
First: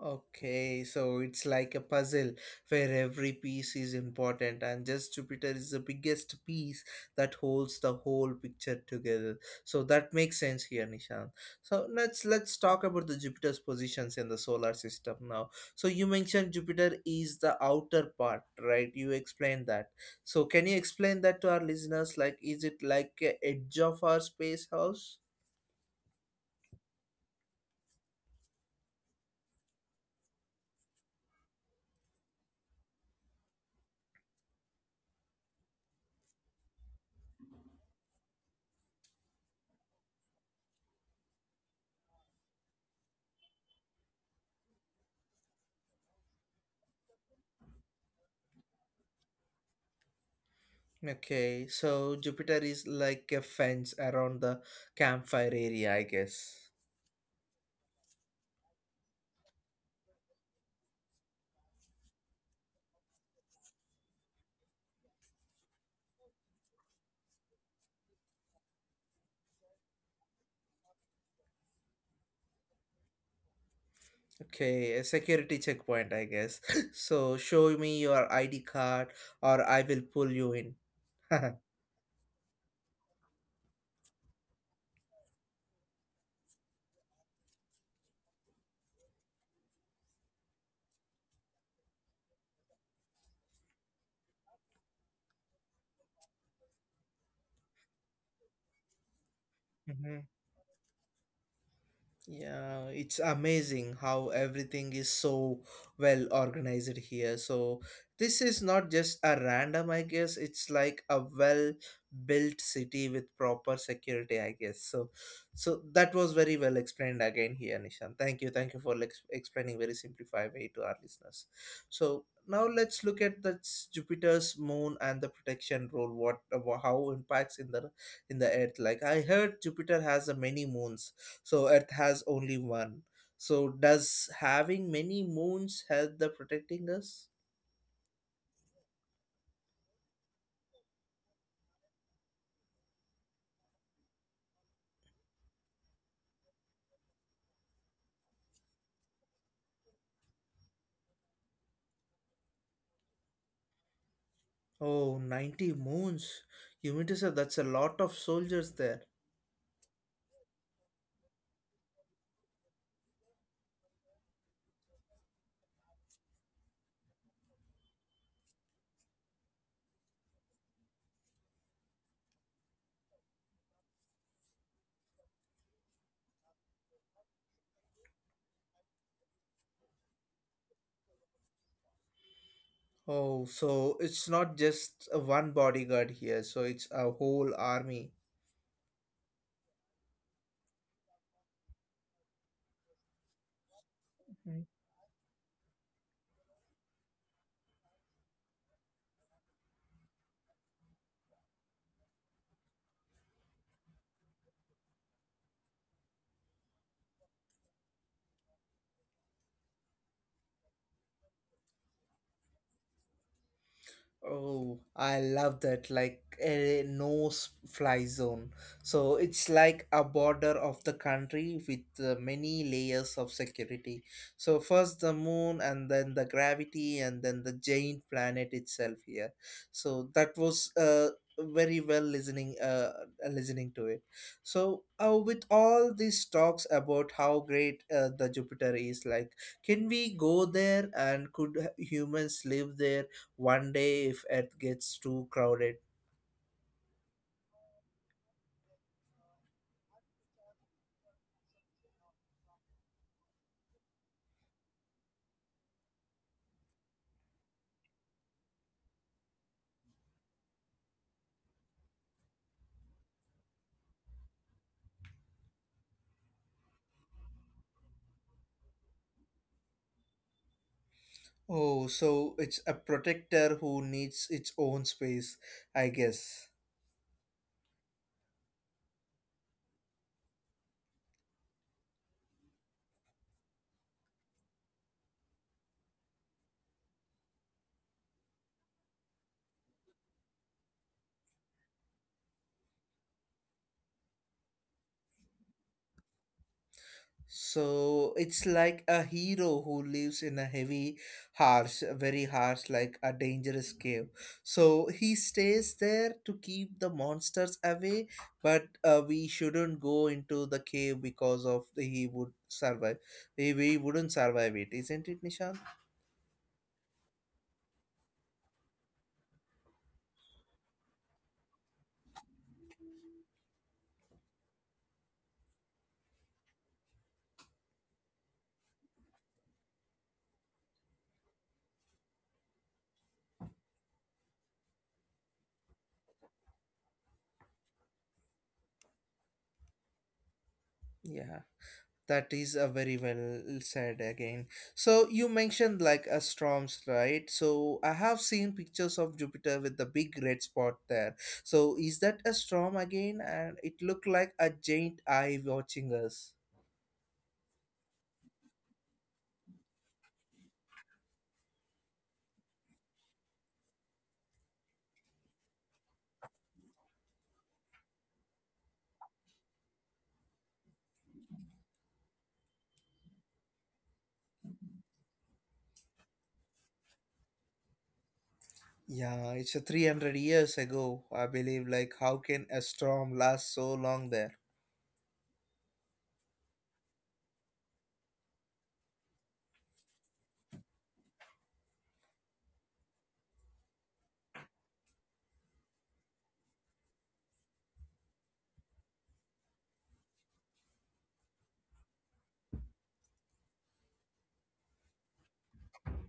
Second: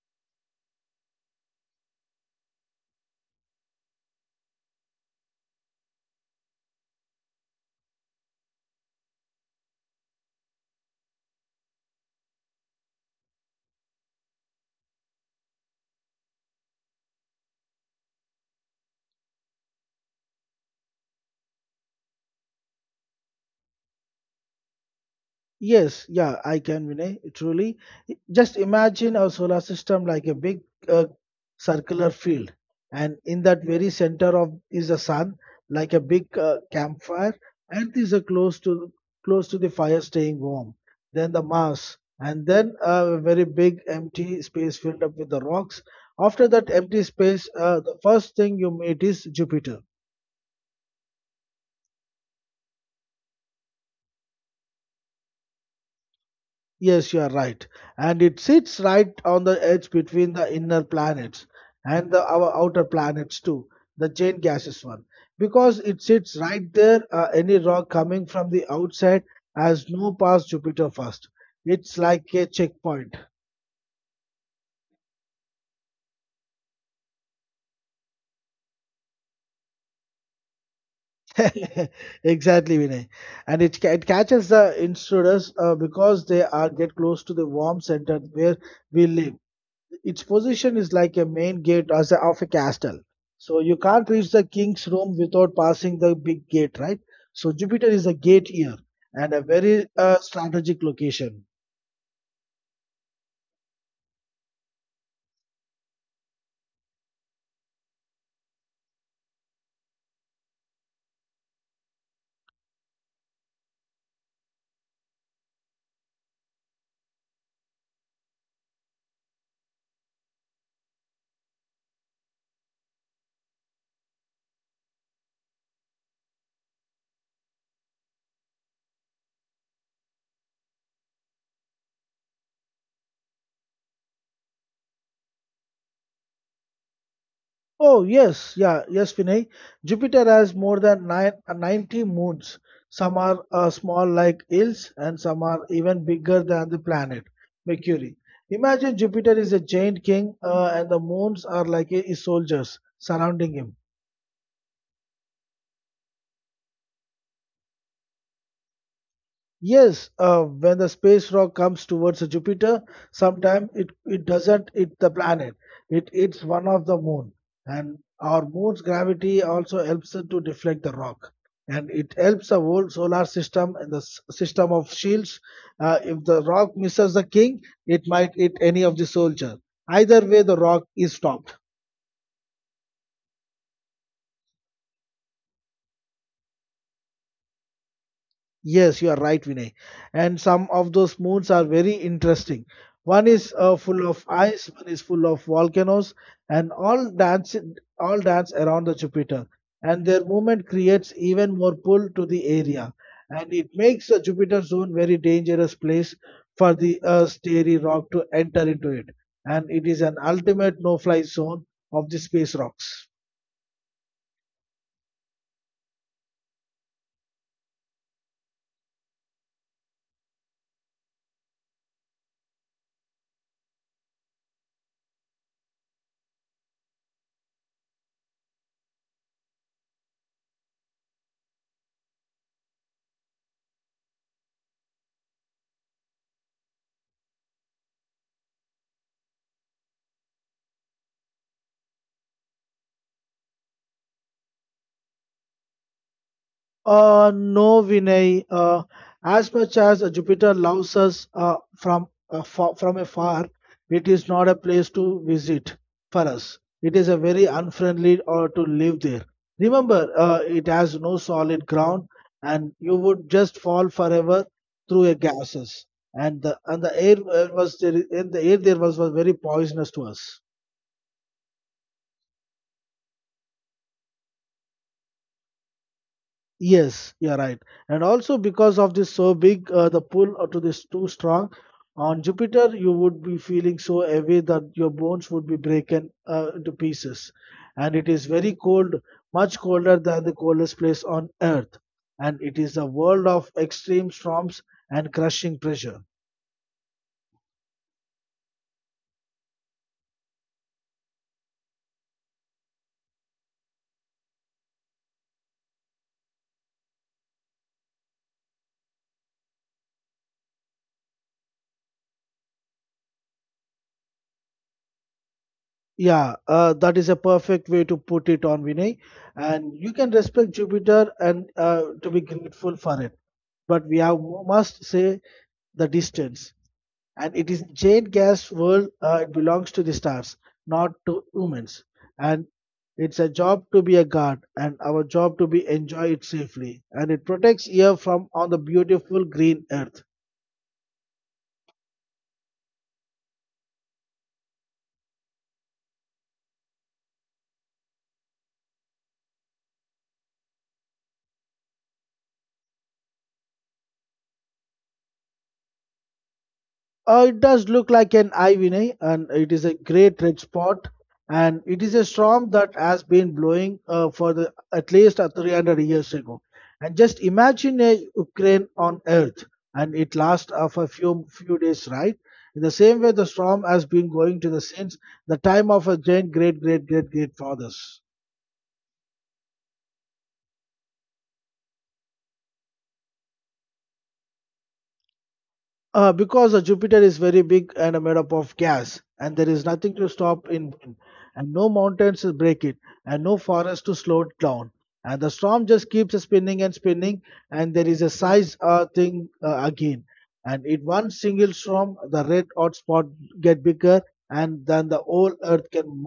Okay, so it's like a puzzle where every piece is important, and just Jupiter is the biggest piece that holds the whole picture together. So that makes sense here, Nishan. So let's let's talk about the Jupiter's positions in the solar system now. So you mentioned Jupiter is the outer part, right? You explained that. So can you explain that to our listeners? Like, is it like a edge of our space house? Yes, yeah, I can, Vinay, truly. Just imagine our solar system like a big uh, circular field, and in that very center of is the sun, like a big uh, campfire. Earth is uh, close to close to the fire, staying warm. Then the Mars, and then a very big empty space filled up with the rocks. After that empty space, uh, the first thing you meet is Jupiter. Okay, so Jupiter is like a fence around the campfire area, I guess. Yes, you are right. And it sits right on the edge between the inner planets and the our outer planets too, the chain gases one. Because it sits right there, uh, any rock coming from the outside has no pass Jupiter first. It's like a checkpoint. Okay, a security checkpoint, I guess. So show me your I D card or I will pull you in. Exactly, Vinay. And it, ca- it catches the intruders uh, because they are get close to the warm center where we live. Its position is like a main gate as a, of a castle. So you can't reach the king's room without passing the big gate, right? So Jupiter is a gate here and a very uh, Mhm. strategic location. Yeah, it's amazing how everything is so well organized here. So this is not just a random, I guess. It's like a well built city with proper security, I guess. So, so that was very well explained again here, Nishan. Thank you, thank you for ex- explaining very simplified way to our listeners. So now let's look at the s- Jupiter's moon and the protection role. What, uh, how impacts in the in the Earth? Like I heard, Jupiter has a many moons, so earth has only one. So does having many moons help the protecting us? Oh yes, yeah, yes, Vinay. Jupiter has more than nine, uh, ninety moons. Some are uh, small like hills, and some are even bigger than the planet Mercury. Imagine Jupiter is a giant king, uh, and the moons are like his soldiers surrounding him. Oh, ninety moons, you mean to say that's a lot of soldiers there. Yes, uh, when the space rock comes towards Jupiter, sometimes it, it doesn't hit the planet. It hits one of the moon. And our moon's gravity also helps it to deflect the rock. And it helps the whole solar system and the s- system of shields. Uh, if the rock misses the king, it might hit any of the soldier. Either way, the rock is stopped. Oh, so it's not just a one bodyguard here, so it's a whole army. Yes, you are right, Vinay. And some of those moons are very interesting. One is uh, full of ice, one is full of volcanoes, and all dance all dance around the Jupiter. And their movement creates even more pull to the area, and it makes the Jupiter zone very dangerous place for the Earth's dairy rock to enter into it. And it is an ultimate no-fly zone of the space rocks. Oh, I love that. Like a no s- fly zone. So it's like a border of the country with uh, many layers of security. So first the moon and then the gravity and then the giant planet itself here. So that was uh, very well listening uh, listening to it. So uh, with all these talks about how great uh, the Jupiter is, like can we go there and could humans live there? One day if Earth gets too crowded. Uh, no, Vinay. Uh, as much as Jupiter loves us uh, from uh, fa- from afar, it is not a place to visit for us. It is a very unfriendly or to live there. Remember, uh, it has no solid ground, and you would just fall forever through a gases. And the and the air uh, was there, and the air there was, was very poisonous to us. Oh, so it's a protector who needs its own space, I guess. Yes, you're right. And also because of this so big, uh, the pull uh, to this too strong. On Jupiter, you would be feeling so heavy that your bones would be breaken uh, into pieces. And it is very cold, much colder than the coldest place on Earth. And it is a world of extreme storms and crushing pressure. So it's like a hero who lives in a heavy, harsh, very harsh, like a dangerous cave. So he stays there to keep the monsters away, but uh, we shouldn't go into the cave because of the, he would survive. We, we wouldn't survive it, isn't it, Nishan? Yeah, uh, that is a perfect way to put it on Vinay. And you can respect Jupiter and uh, to be grateful for it but we have must say the distance. And it is Jane Gas world. Uh, it belongs to the stars, not to humans. And it's a job to be a guard, and our job to be enjoy it safely. And it protects here from on the beautiful green earth. Yeah. That is a very well said again. So you mentioned like a storms, right? So I have seen pictures of Jupiter with the big red spot there. So is that a storm again? And it looked like a giant eye watching us. Uh, it does look like an eye, Vinay, and it is a great red spot. And it is a storm that has been blowing uh, for the, at least uh, three hundred years ago. And just imagine a Ukraine on Earth, and it lasts uh, for a few few days, right? In the same way, the storm has been going to the since the time of our great, great, great, great, great fathers. Yeah, it's a three hundred years ago, I believe. Like, how can a storm last so long there? Uh, because uh, Jupiter is very big and uh, made up of gas, and there is nothing to stop in, wind, and no mountains to break it, and no forest to slow it down. And the storm just keeps spinning and spinning, and there is a size uh, thing uh, again. And in one single storm, the red hot spot get bigger, and then the whole Earth can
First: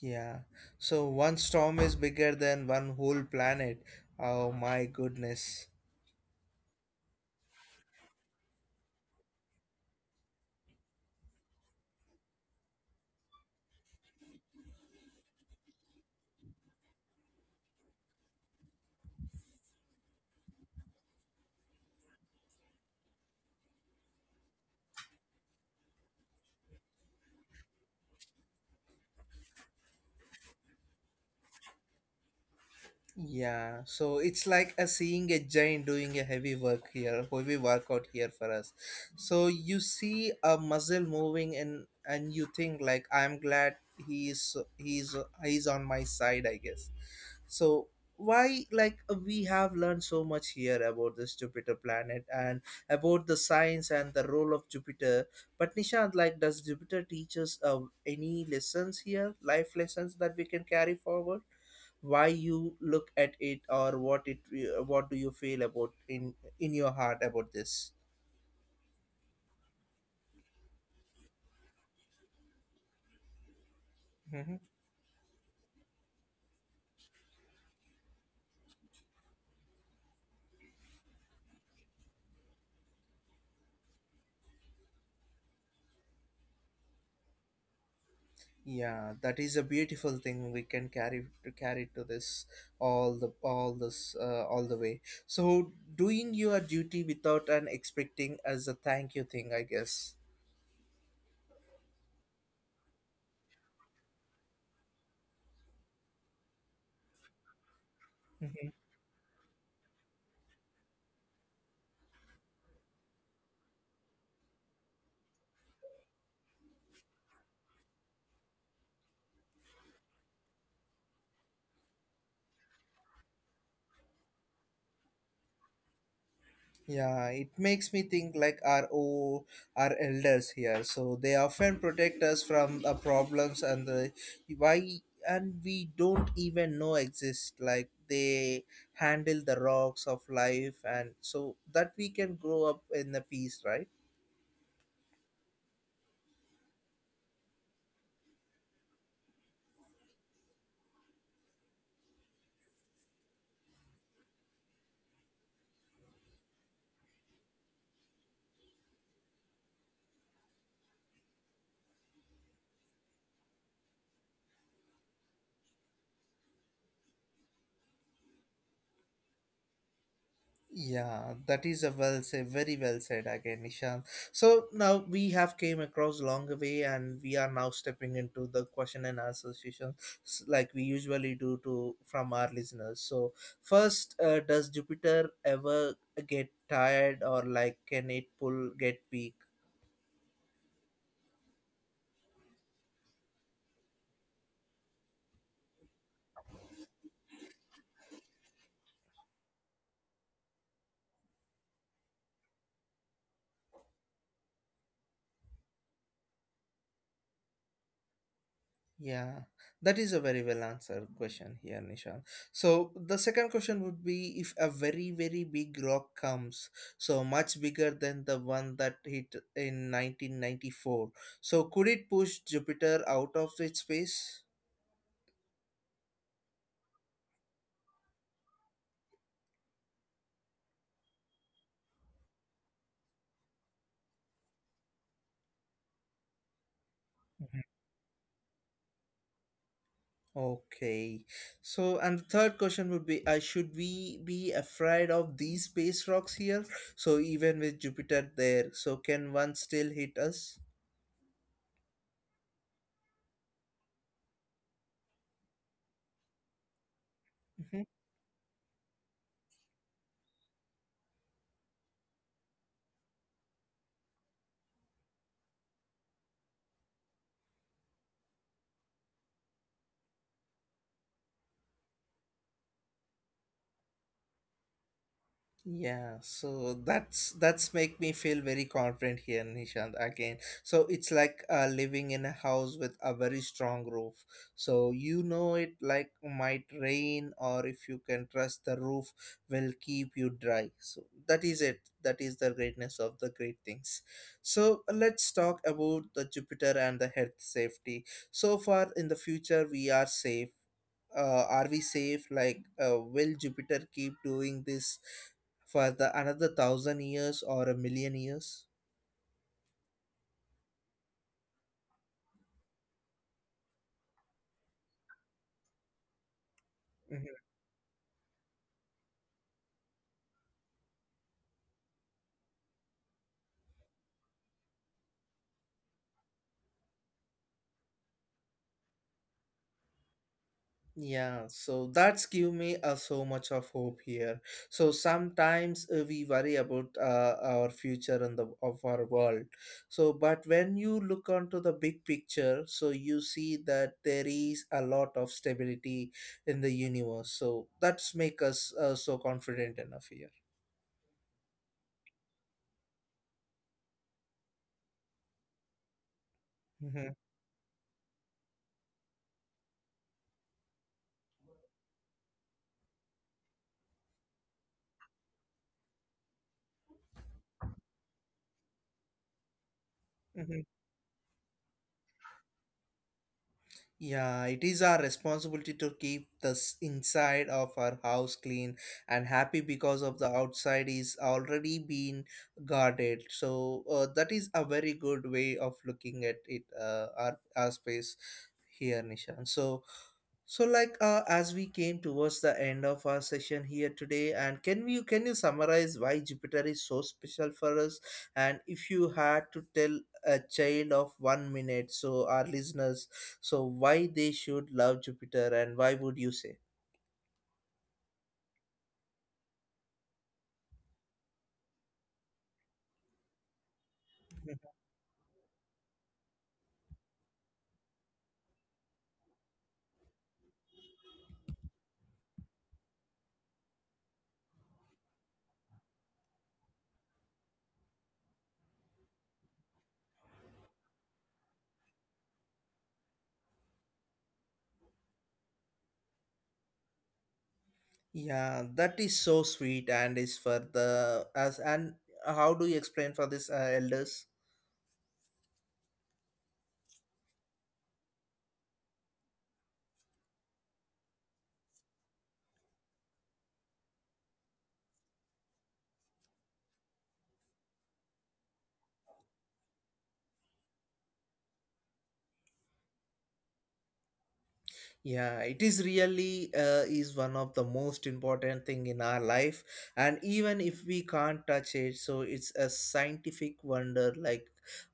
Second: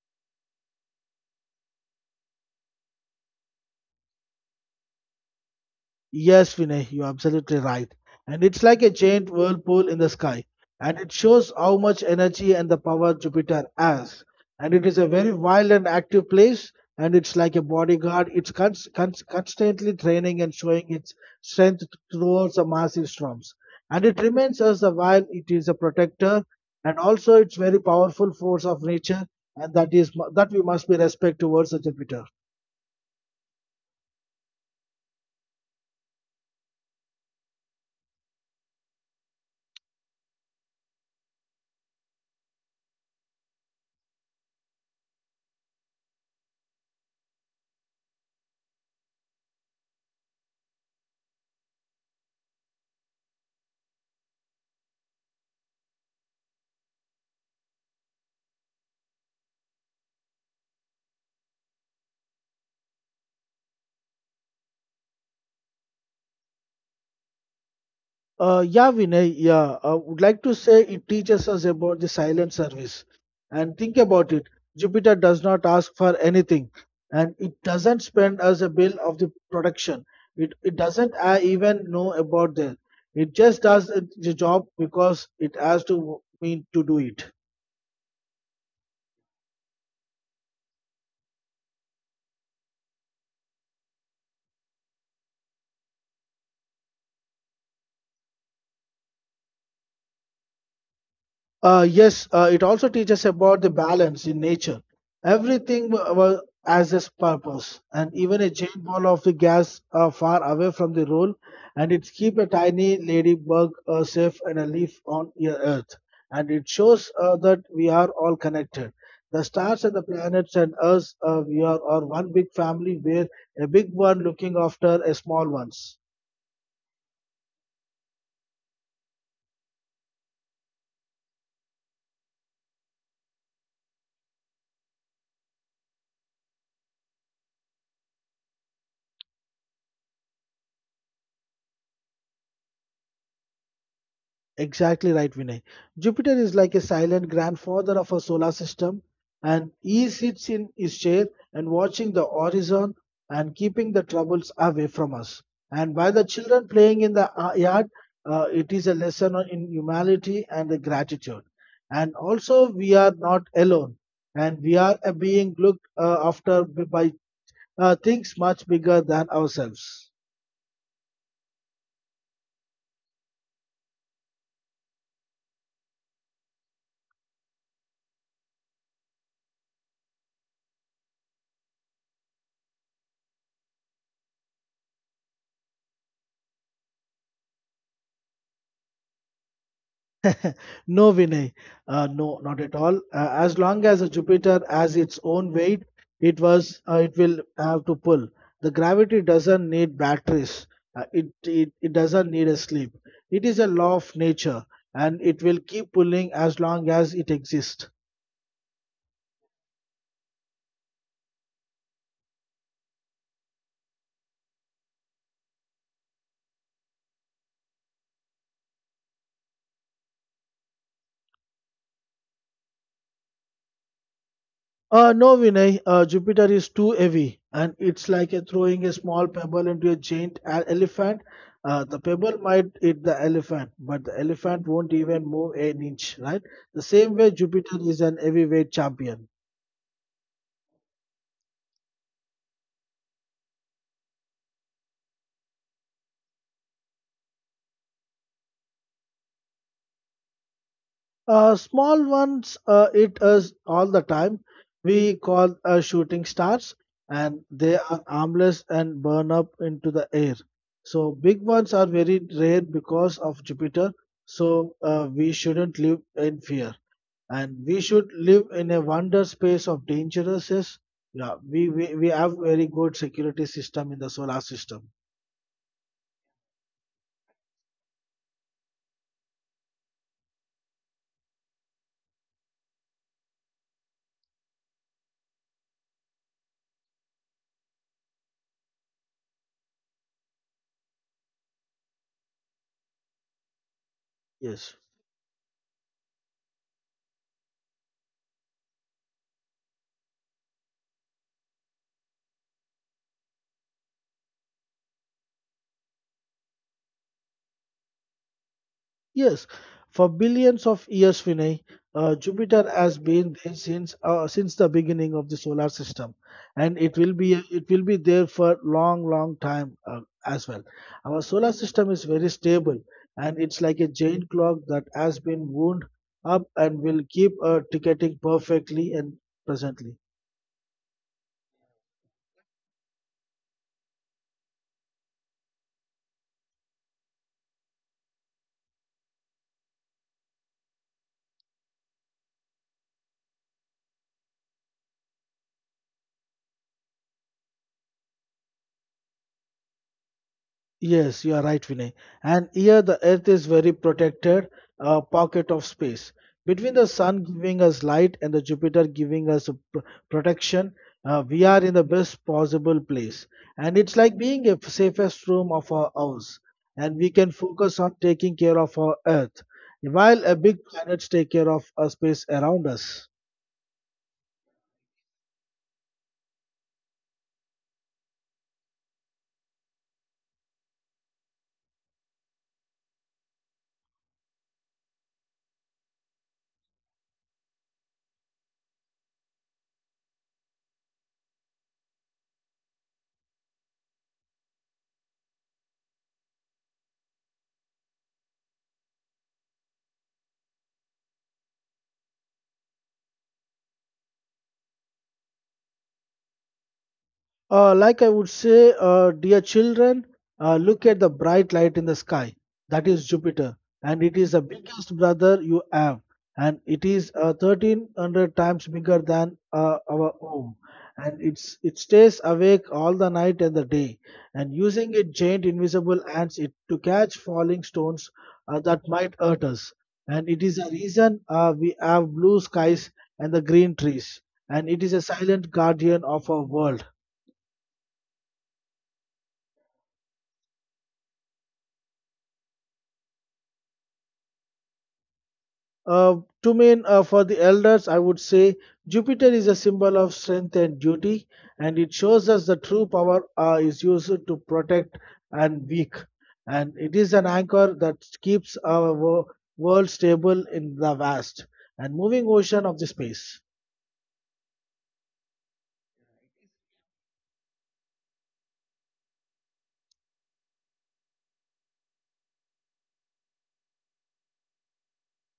Yeah. So one storm is bigger than one whole planet. Oh my goodness. yes, Vinay, you're absolutely right. And it's like a giant whirlpool in the sky. And it shows how much energy and the power Jupiter has. And it is a very wild and active place. And it's like a bodyguard. It's cons- cons- constantly training and showing its strength throughout the massive storms. And it remains us a while it is a protector and also it's very powerful force of nature. And that is mu- that we must be respect towards the Jupiter. Yeah, so it's like a seeing a giant doing a heavy work here, heavy workout here for us. So you see a muscle moving, and and you think like, I'm glad he's he's he's on my side, I guess. So why, like, we have learned so much here about this Jupiter planet and about the science and the role of Jupiter. But Nishant, like, does Jupiter teach us uh, any lessons here, life lessons that we can carry forward? Why you look at it, or what it, uh, what do you feel about in in your heart about this? Uh, yeah, Vinay, yeah, I would like to say it teaches us about the silent service. And think about it, Hmm. Jupiter does not ask for anything, and it doesn't spend us a bill of the production. It, it doesn't uh, even know about that. It just does it- the job because it has to mean to do it. Yeah, that is a beautiful thing we can carry to carry to this all the all this uh, all the way. So doing your duty without an expecting as a thank you thing, I guess. Uh, yes, uh, it also teaches about the balance in nature. Everything wa- wa- has its purpose, and even a giant ball of the gas uh, far away from the roll, and it keep a tiny ladybug uh, safe and a leaf on your earth. And it shows uh, that we are all connected. The stars and the planets and us, uh, we are, are one big family where a big one looking after a small ones. Yeah, it makes me think like our o our elders here. So they often protect us from the problems and the why, and we don't even know exist. Like they handle the rocks of life and so that we can grow up in the peace, right? Exactly right, Vinay. Jupiter is like a silent grandfather of our solar system, and he sits in his chair and watching the horizon and keeping the troubles away from us. And while the children playing in the uh, yard, uh, it is a lesson on- in humility and the gratitude. And also, we are not alone, and we are uh, being looked uh, after by uh, things much bigger than ourselves. Yeah, that is a well said, very well said again, Nishan. So now we have came across long way, and we are now stepping into the question and answer session, s- like we usually do to from our listeners. So first, uh, does Jupiter ever get tired, or like can it pull get weak? No, Vinay. Uh, no, not at all. Uh, as long as a Jupiter has its own weight, it was uh, it will have to pull. The gravity doesn't need batteries. Uh, it, it it doesn't need a sleep. It is a law of nature, and it will keep pulling as long as it exists. Yeah, that is a very well answered question here, Nishan. So the second question would be, if a very, very big rock comes, so much bigger than the one that hit in nineteen ninety-four, so could it push Jupiter out of its space? Uh, no, Vinay. Uh, Jupiter is too heavy, and it's like a throwing a small pebble into a giant e- elephant. Uh, the pebble might hit the elephant, but the elephant won't even move an inch, right? The same way Mhm. Jupiter is an heavyweight champion. Okay. So, and the third question would be, uh, should we be afraid of these space rocks here? So even with Jupiter there, so can one still hit us? Uh, small ones uh, eat us all the time. We call uh, shooting stars, and they are harmless and burn up into the air. So big ones are very rare because of Jupiter. So uh, we shouldn't live in fear, and we should live in a wonder space of dangerousness. Yeah, we, we we have very good security system in the solar system. Yeah, so that's that's make me feel very confident here, Nishant. Again, so it's like uh, living in a house with a very strong roof. So you know it like might rain, or if you can trust the roof, will keep you dry. So that is it. That is the greatness of the great things. So Yes. let's talk about the Jupiter and the health safety. So far in the future, we are safe, uh, are we safe, like uh, will Jupiter keep doing this for the another thousand years or a million years? Yes, for billions of years, Vinay, uh, Jupiter has been there since uh, since the beginning of the solar system, and it will Mhm. be it will be there for long, long time uh, as well. Our solar system is very stable, and it's like a giant clock that has been wound up and will keep uh, ticketing perfectly and presently. Yeah, so that's give me uh, so much of hope here. So sometimes uh, we worry about uh, our future and the of our world. So but when you look onto the big picture, so you see that there is a lot of stability in the universe, so that's make us uh, so confident enough here. Yes, you are right, Vinay. And here the Earth is very protected, a pocket of space. Between the Sun giving us light and the Jupiter giving us a pr- protection, uh, we are in the best possible place. And it's like being a safest room of our house. And we can focus on taking care of our Earth, while a Mhm. big planets take care of a space around us. Yeah, it is our responsibility to keep the s- inside of our house clean and happy because of the outside is already been guarded. So uh, that is a very good way of looking at it, uh, our, our space here, Nishan. So so, like, uh, as we came towards the end of our session here today, and can you can you summarize why Jupiter is so special for us? And if you had to tell a child of one minute, so our listeners, so why they should love Jupiter, and why would you say? Uh, like I would say, uh, dear children, uh, look at the bright light in the sky. That is Jupiter, and it is the biggest brother you have, and it is uh, thirteen hundred times bigger than uh, our home. And it's it stays awake all the night and the day, and using its giant invisible hands it to catch falling stones uh, that might hurt us. And it is the reason uh, we have blue skies and the green trees, and it is a silent guardian of our world Yeah, that is so sweet, and is for the as, and how do you explain for this uh, elders? Uh, to men, uh, for the elders, I would say Jupiter is a symbol of strength and duty, and it shows us the true power uh, is used to protect and weak. And it is an anchor that keeps our wo- world stable in the vast and moving ocean of the space. Yeah, it is really uh, is one of the most important thing in our life, and even if we can't touch it, so it's a scientific wonder, like,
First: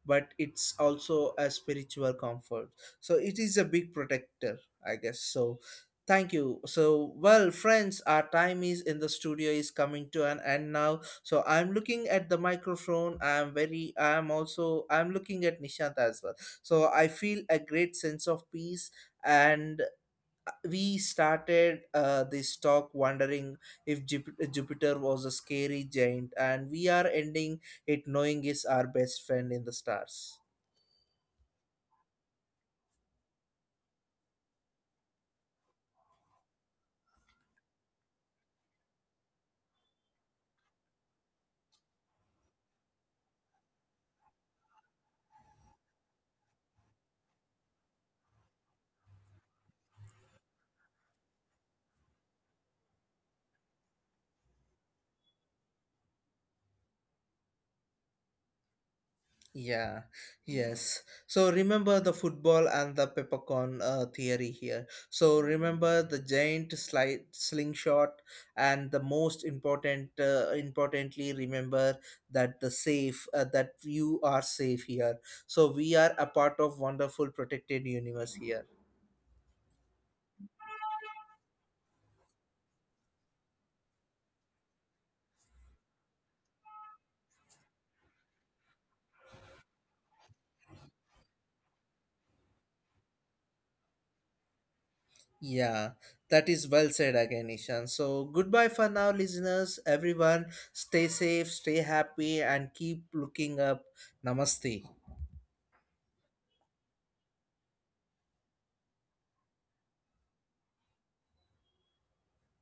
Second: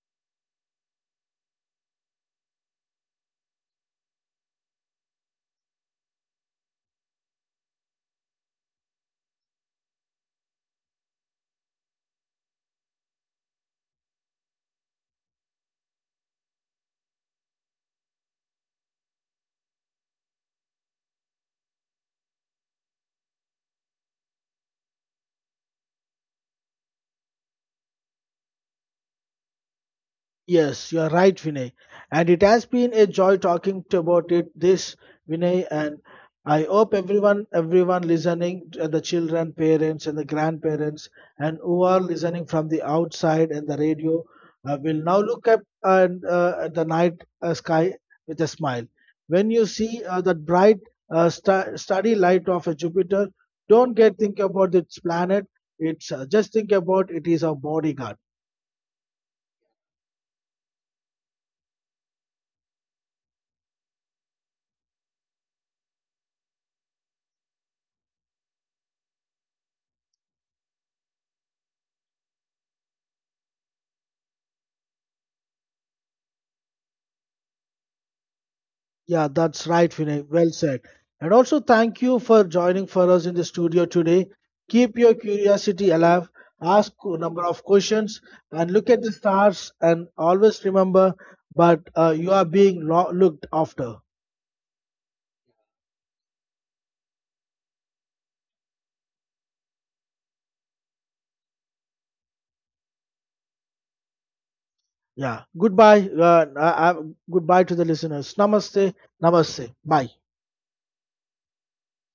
but it's also a spiritual comfort. So it is a big protector, I guess. So thank you so well friends, our time is in the studio is coming to an end now. So I'm looking at the microphone, I'm very, I'm also, I'm looking at Nishant as well. So I feel a great sense of peace. And we started uh, this talk wondering if Jup- Jupiter was a scary giant, and we are ending it knowing is our best friend in the stars. Yes, you are right, Vinay. And it has been a joy talking to about it this Vinay. And I hope everyone, everyone listening, uh, the children, parents, and the grandparents, and who are listening from the outside and the radio, uh, will now look up and uh, at the night uh, sky with a smile. When you see uh, that bright, uh, star starry light of a Jupiter, don't get think about its planet. It's uh, just think about it is our bodyguard. Yeah, yes. So remember the football and the peppercorn uh, theory here. So remember the giant slide slingshot, and the most important, uh, importantly, remember that the safe uh, that you are safe here. So we are a part of wonderful protected universe here. Yeah, that's right, Vinay. Well said. And also, thank you for joining for us in the studio today. Keep your curiosity alive, ask a number of questions, and look at the stars. And always remember, but uh, you are being lo- looked after. Yeah, that is well said again, Ishan. So goodbye for now, listeners. Everyone, stay safe, stay happy, and keep looking up. Namaste. Yeah. Goodbye. Uh, uh, uh, goodbye to the listeners. Namaste. Namaste. Bye.